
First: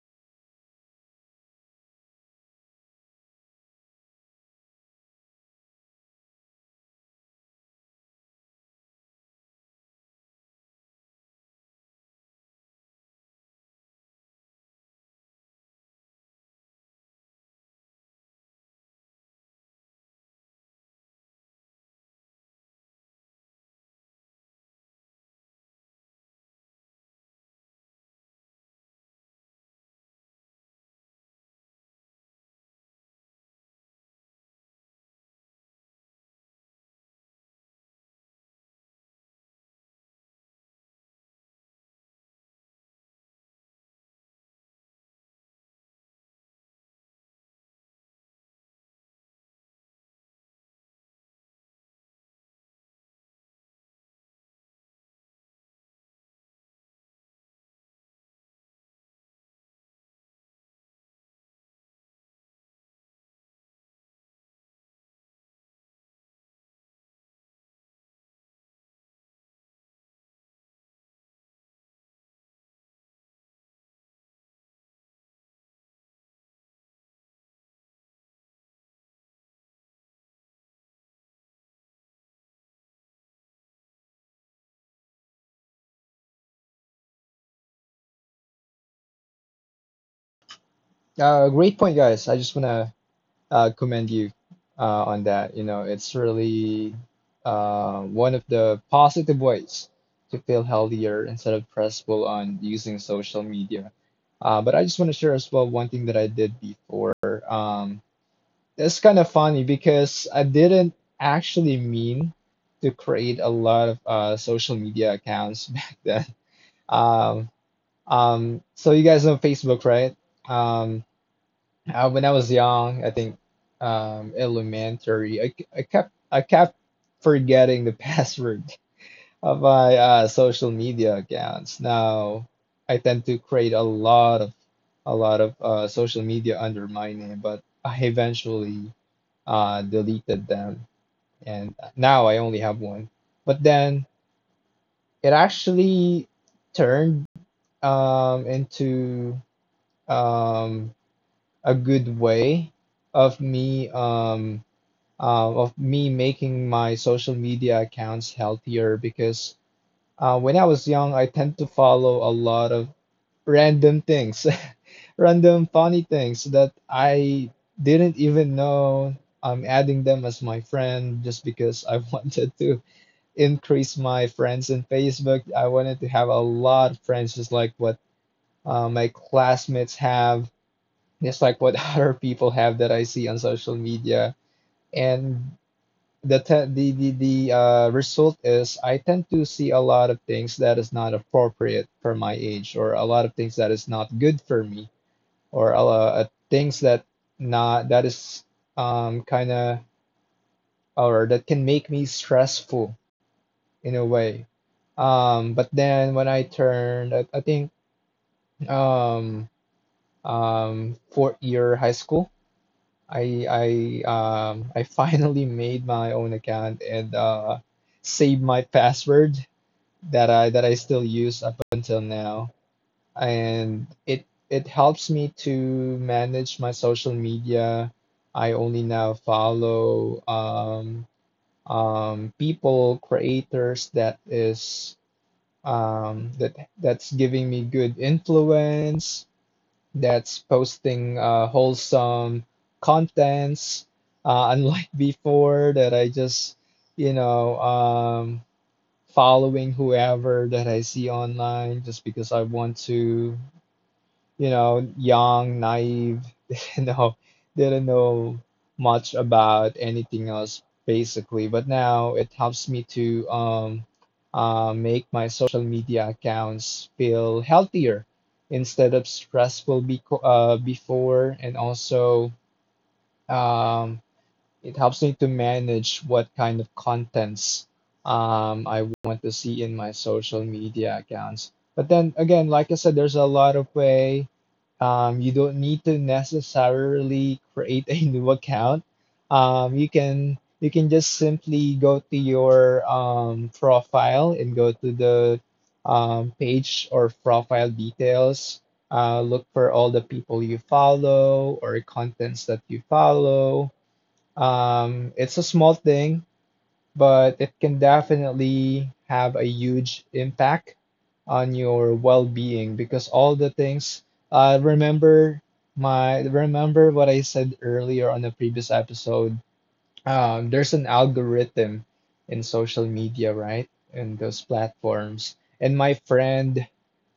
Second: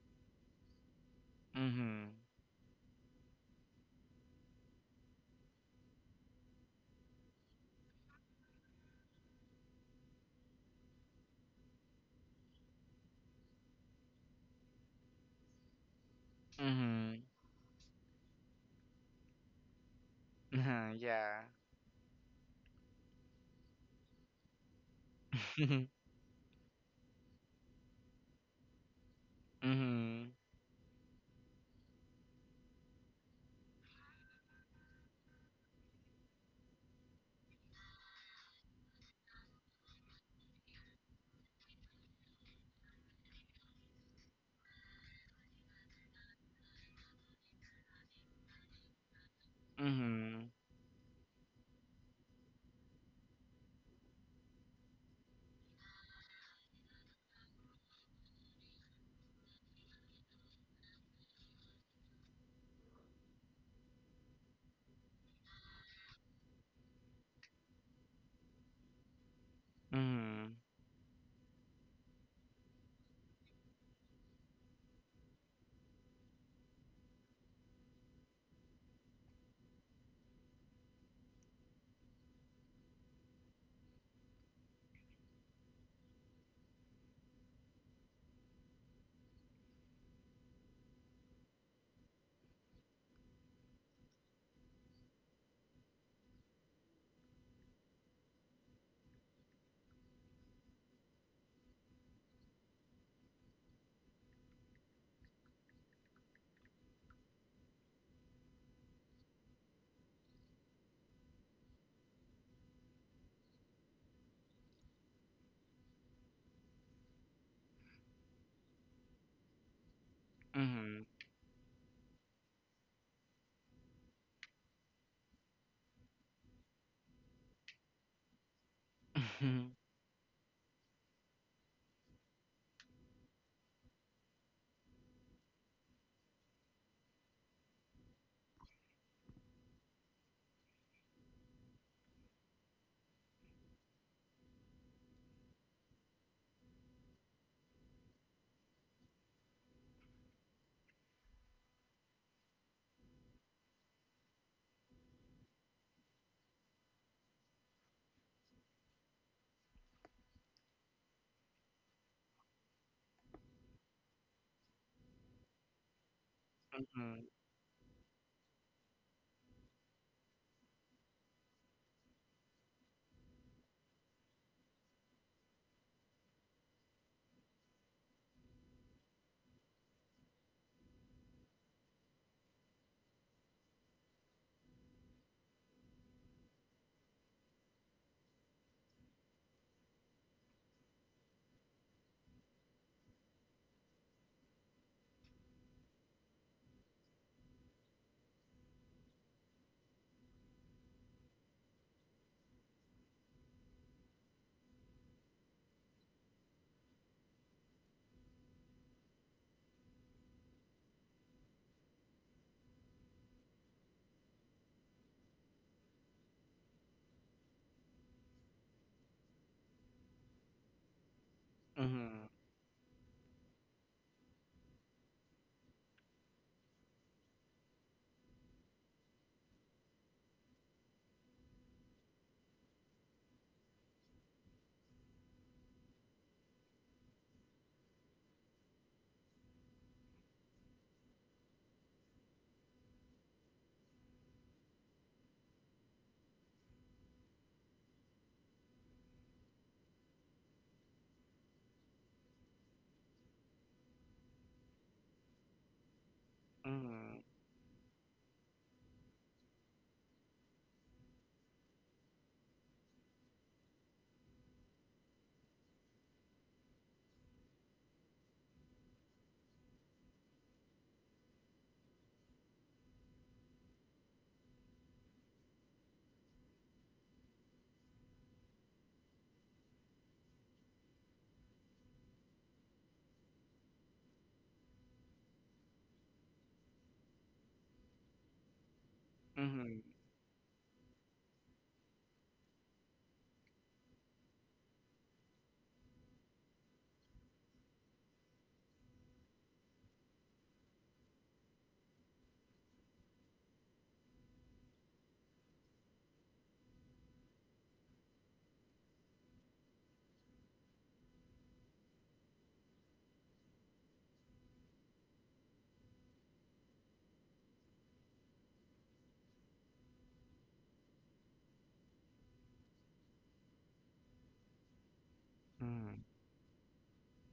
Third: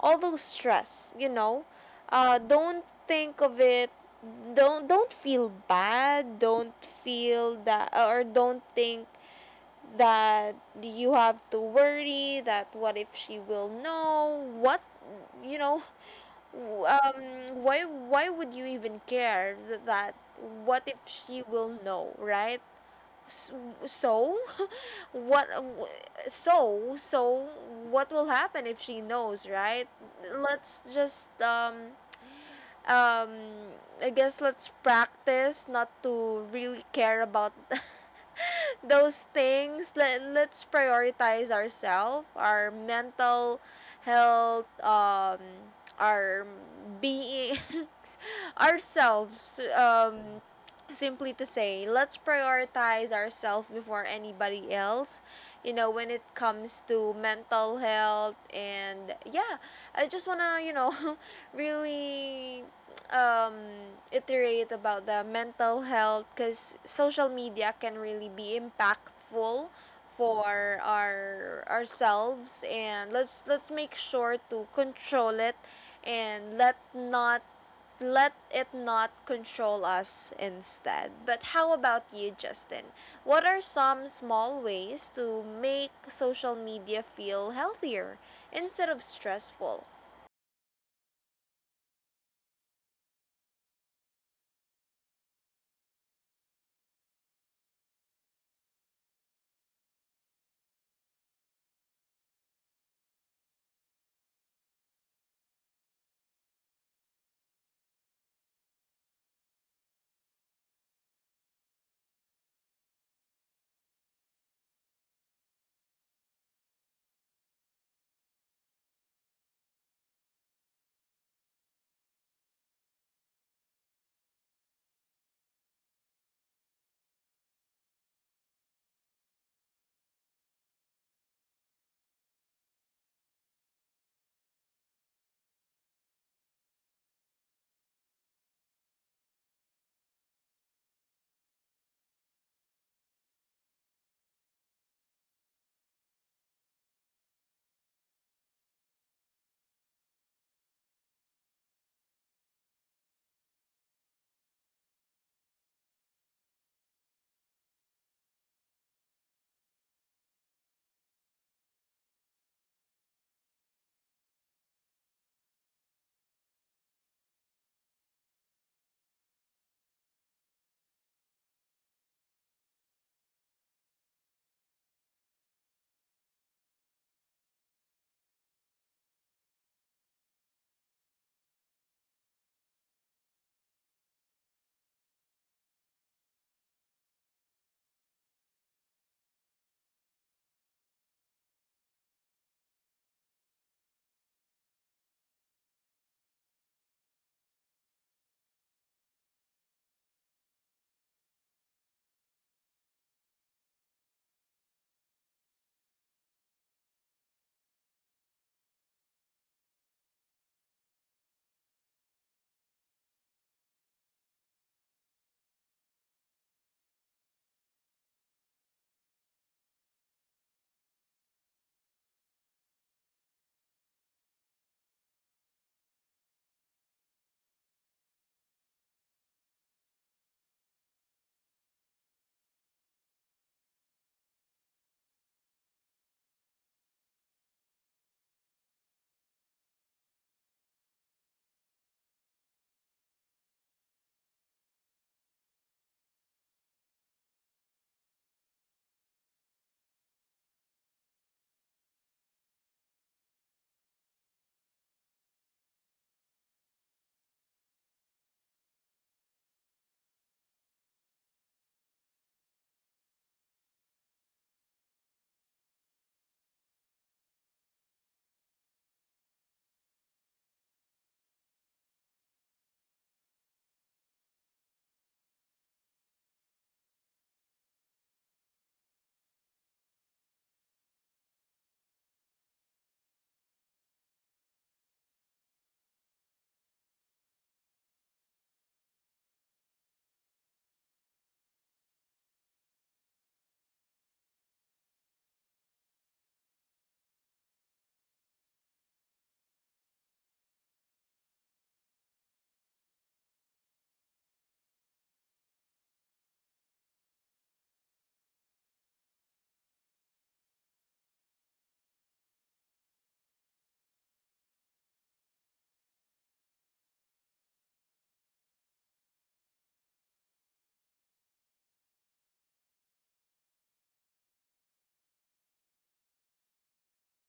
A: all those stress, you know.
B: Mhm.
A: Uh, don't think of it, don't don't feel bad, don't feel that, or don't think that you have to worry that what if she will know what, you know. W- Um,
B: Mhm.
A: why why would you even care th- that? What
B: Huh.
A: if
B: Yeah.
A: she will know, right? S- So, what? w- So so what will happen if she knows, right?
B: Mhm.
A: Let's just um um I guess let's practice not to really care about those things. Let, let's prioritize ourselves, our mental health, um, our being, ourselves. Um,
B: Mhm.
A: simply to say, let's prioritize ourselves before anybody else. You know, when it comes to mental health, and yeah, I just wanna, you know, really um, iterate about the mental health, because social media can really be impactful
B: Mhm.
A: for our ourselves. And let's let's make sure to control it and let not let it not control us instead. But how about you, Justin? What are some small ways to make social media feel healthier instead of stressful?
C: Uh, great point, guys. I just wanna uh, commend you uh, on that. You know, it's really uh, one of the positive ways to feel healthier instead of pressful on using social media. Uh, but I just want to share as well one thing that I did before. Um, it's kind of funny because I didn't actually mean to create a lot of uh, social media accounts back then. Um, um, so you guys know Facebook, right?
B: Mhm.
C: Um. Uh, when I was young, I think um, elementary, I, I kept I kept forgetting the password of
B: Mhm.
C: my uh, social media accounts. Now I tend to create a lot of a lot of uh, social media under my name, but I eventually uh, deleted them, and now I only have one. But then it actually turned um, into um, a good way of me um, uh, of me making my social media accounts healthier because uh, when I was young, I tend to follow a lot of random things, random funny things that
B: Mhm.
C: I didn't even know I'm adding them as my friend just because I wanted to increase my friends in Facebook. I wanted to have a lot of friends, just like what uh, my classmates have, just like what other people have that I see on social media. And the te- the the, the uh, result is I tend to see a lot of things that is not appropriate for my age, or a lot of things that is not good for me, or a lot of things that not that is um kind of or that can make me stressful in a way. Um, but then when I turned, I, I think um um fourth year high school, I I um I finally made my own account and uh saved my password that I that I still use up until
B: Mhm.
C: now, and it it helps me to manage my social media. I only now follow um, um, people, creators that is um, that that's giving me good influence, that's posting uh, wholesome contents, uh, unlike before that I just you know um, following whoever that I see online just because I want to, you know, young, naive, you
B: Mhm.
C: know, didn't know much about anything else basically. But now it helps me to um, uh, make my social media accounts feel healthier instead of stressful beco- uh, before and also. Um, it helps me to manage what kind of contents um, I want to see in my social media accounts. But then again, like I said, there's a lot of way. Um, you don't need to necessarily create a new account.
B: Mhm. Mhm.
C: Um, you can you can just simply go to your um, profile and go to the um, page or profile details. Uh, look for all the people you follow or contents that you follow. Um, it's a small thing, but it can definitely have a huge impact on your well-being because all the things uh, remember my remember what I said earlier on the previous episode um, there's an algorithm in social media, right? In those platforms. And my friend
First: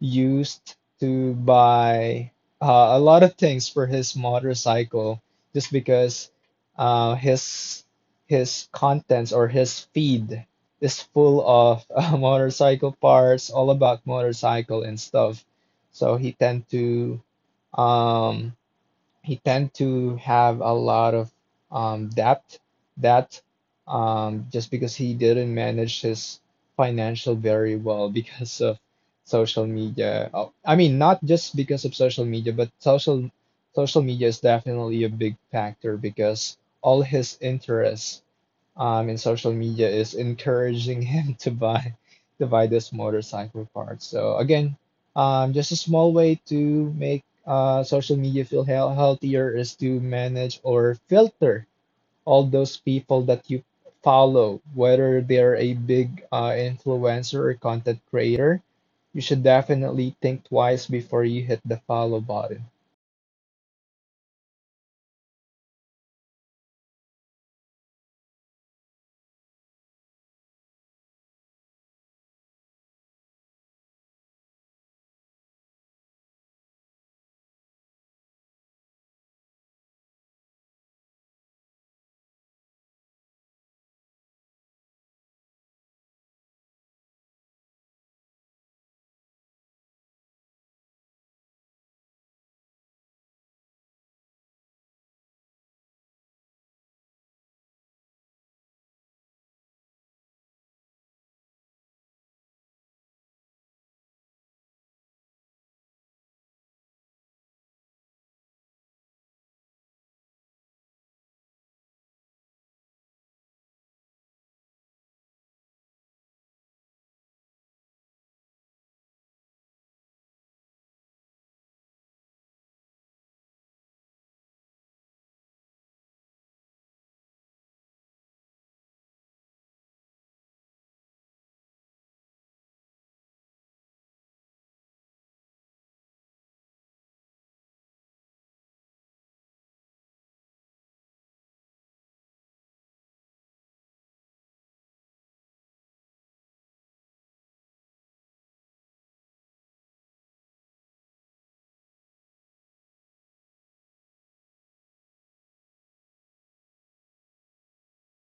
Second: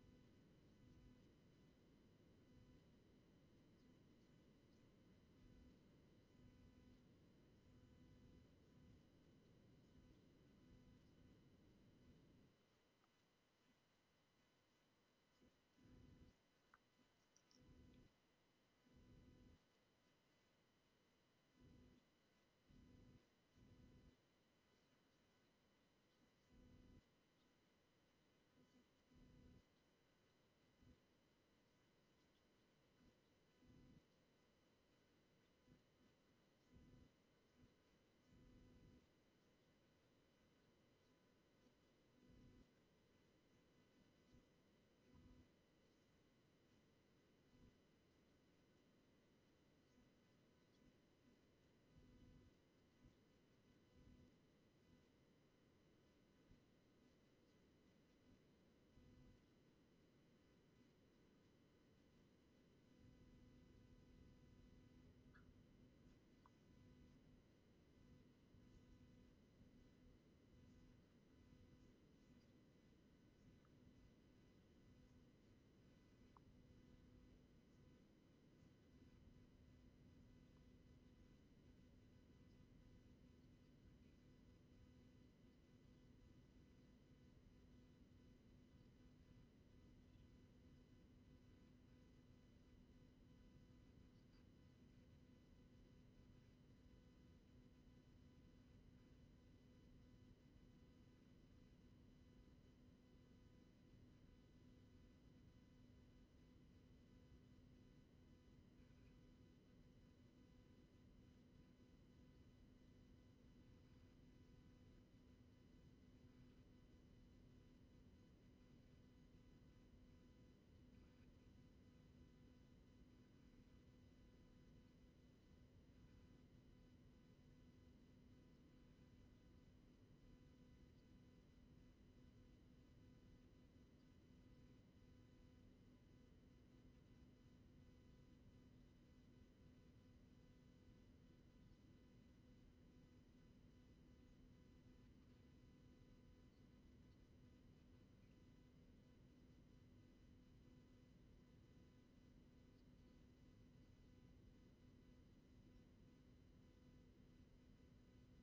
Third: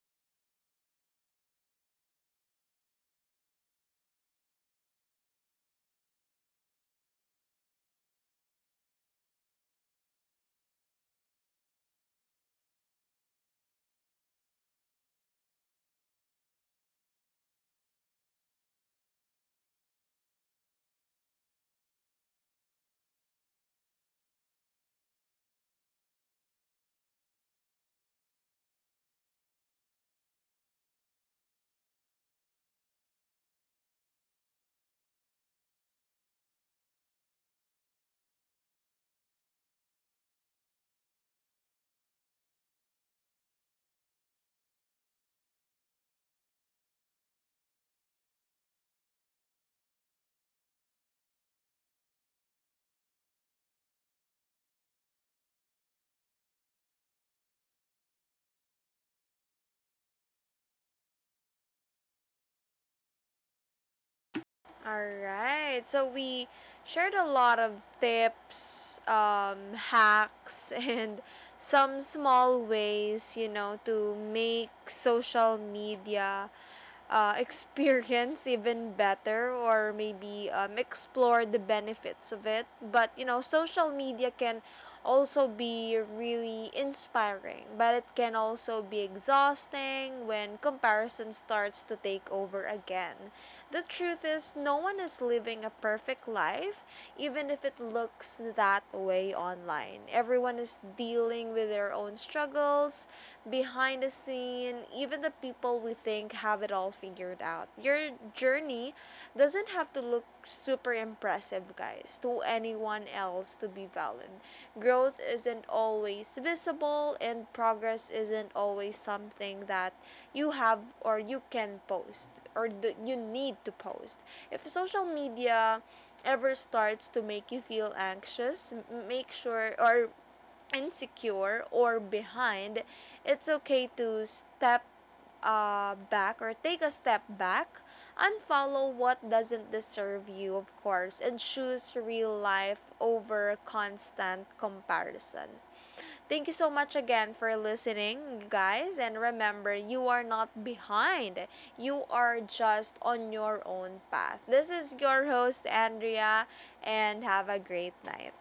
C: used to buy uh, a lot of things for his motorcycle just because uh, his his contents or his feed is full of uh, motorcycle parts, all about motorcycle and stuff. So he tend to um, he tend to have a lot of um, debt debt um, just because he didn't manage his financial very well because of social media. Oh, I mean, not just because of social media, but social social media is definitely a big factor because all his interests um, in social media is encouraging him to buy to buy this motorcycle part. So again, um, just a small way to make uh, social media feel heal- healthier is to manage or filter all those people that you follow, whether they're a big uh, influencer or content creator. You should definitely think twice before you hit the follow button.
A: All right. So we shared a lot of tips, um, hacks, and some small ways, you know, to make social media uh, experience even better, or maybe um, explore the benefits of it. But, you know, social media can also be really inspiring, but it can also be exhausting when comparison starts to take over again. The truth is, no one is living a perfect life, even if it looks that way online. Everyone is dealing with their own struggles behind the scene, even the people we think have it all figured out. Your journey doesn't have to look super impressive, guys, to anyone else to be valid. Growth isn't always visible, and progress isn't always something that you have, or you can post, or the, you need to post. If social media ever starts to make you feel anxious, make sure, or insecure, or behind, it's okay to step uh, back, or take a step back, unfollow what doesn't deserve you, of course, and choose real life over constant comparison. Thank you so much again for listening, guys. And remember, you are not behind, you are just on your own path. This is your host, Andrea, and have a great night.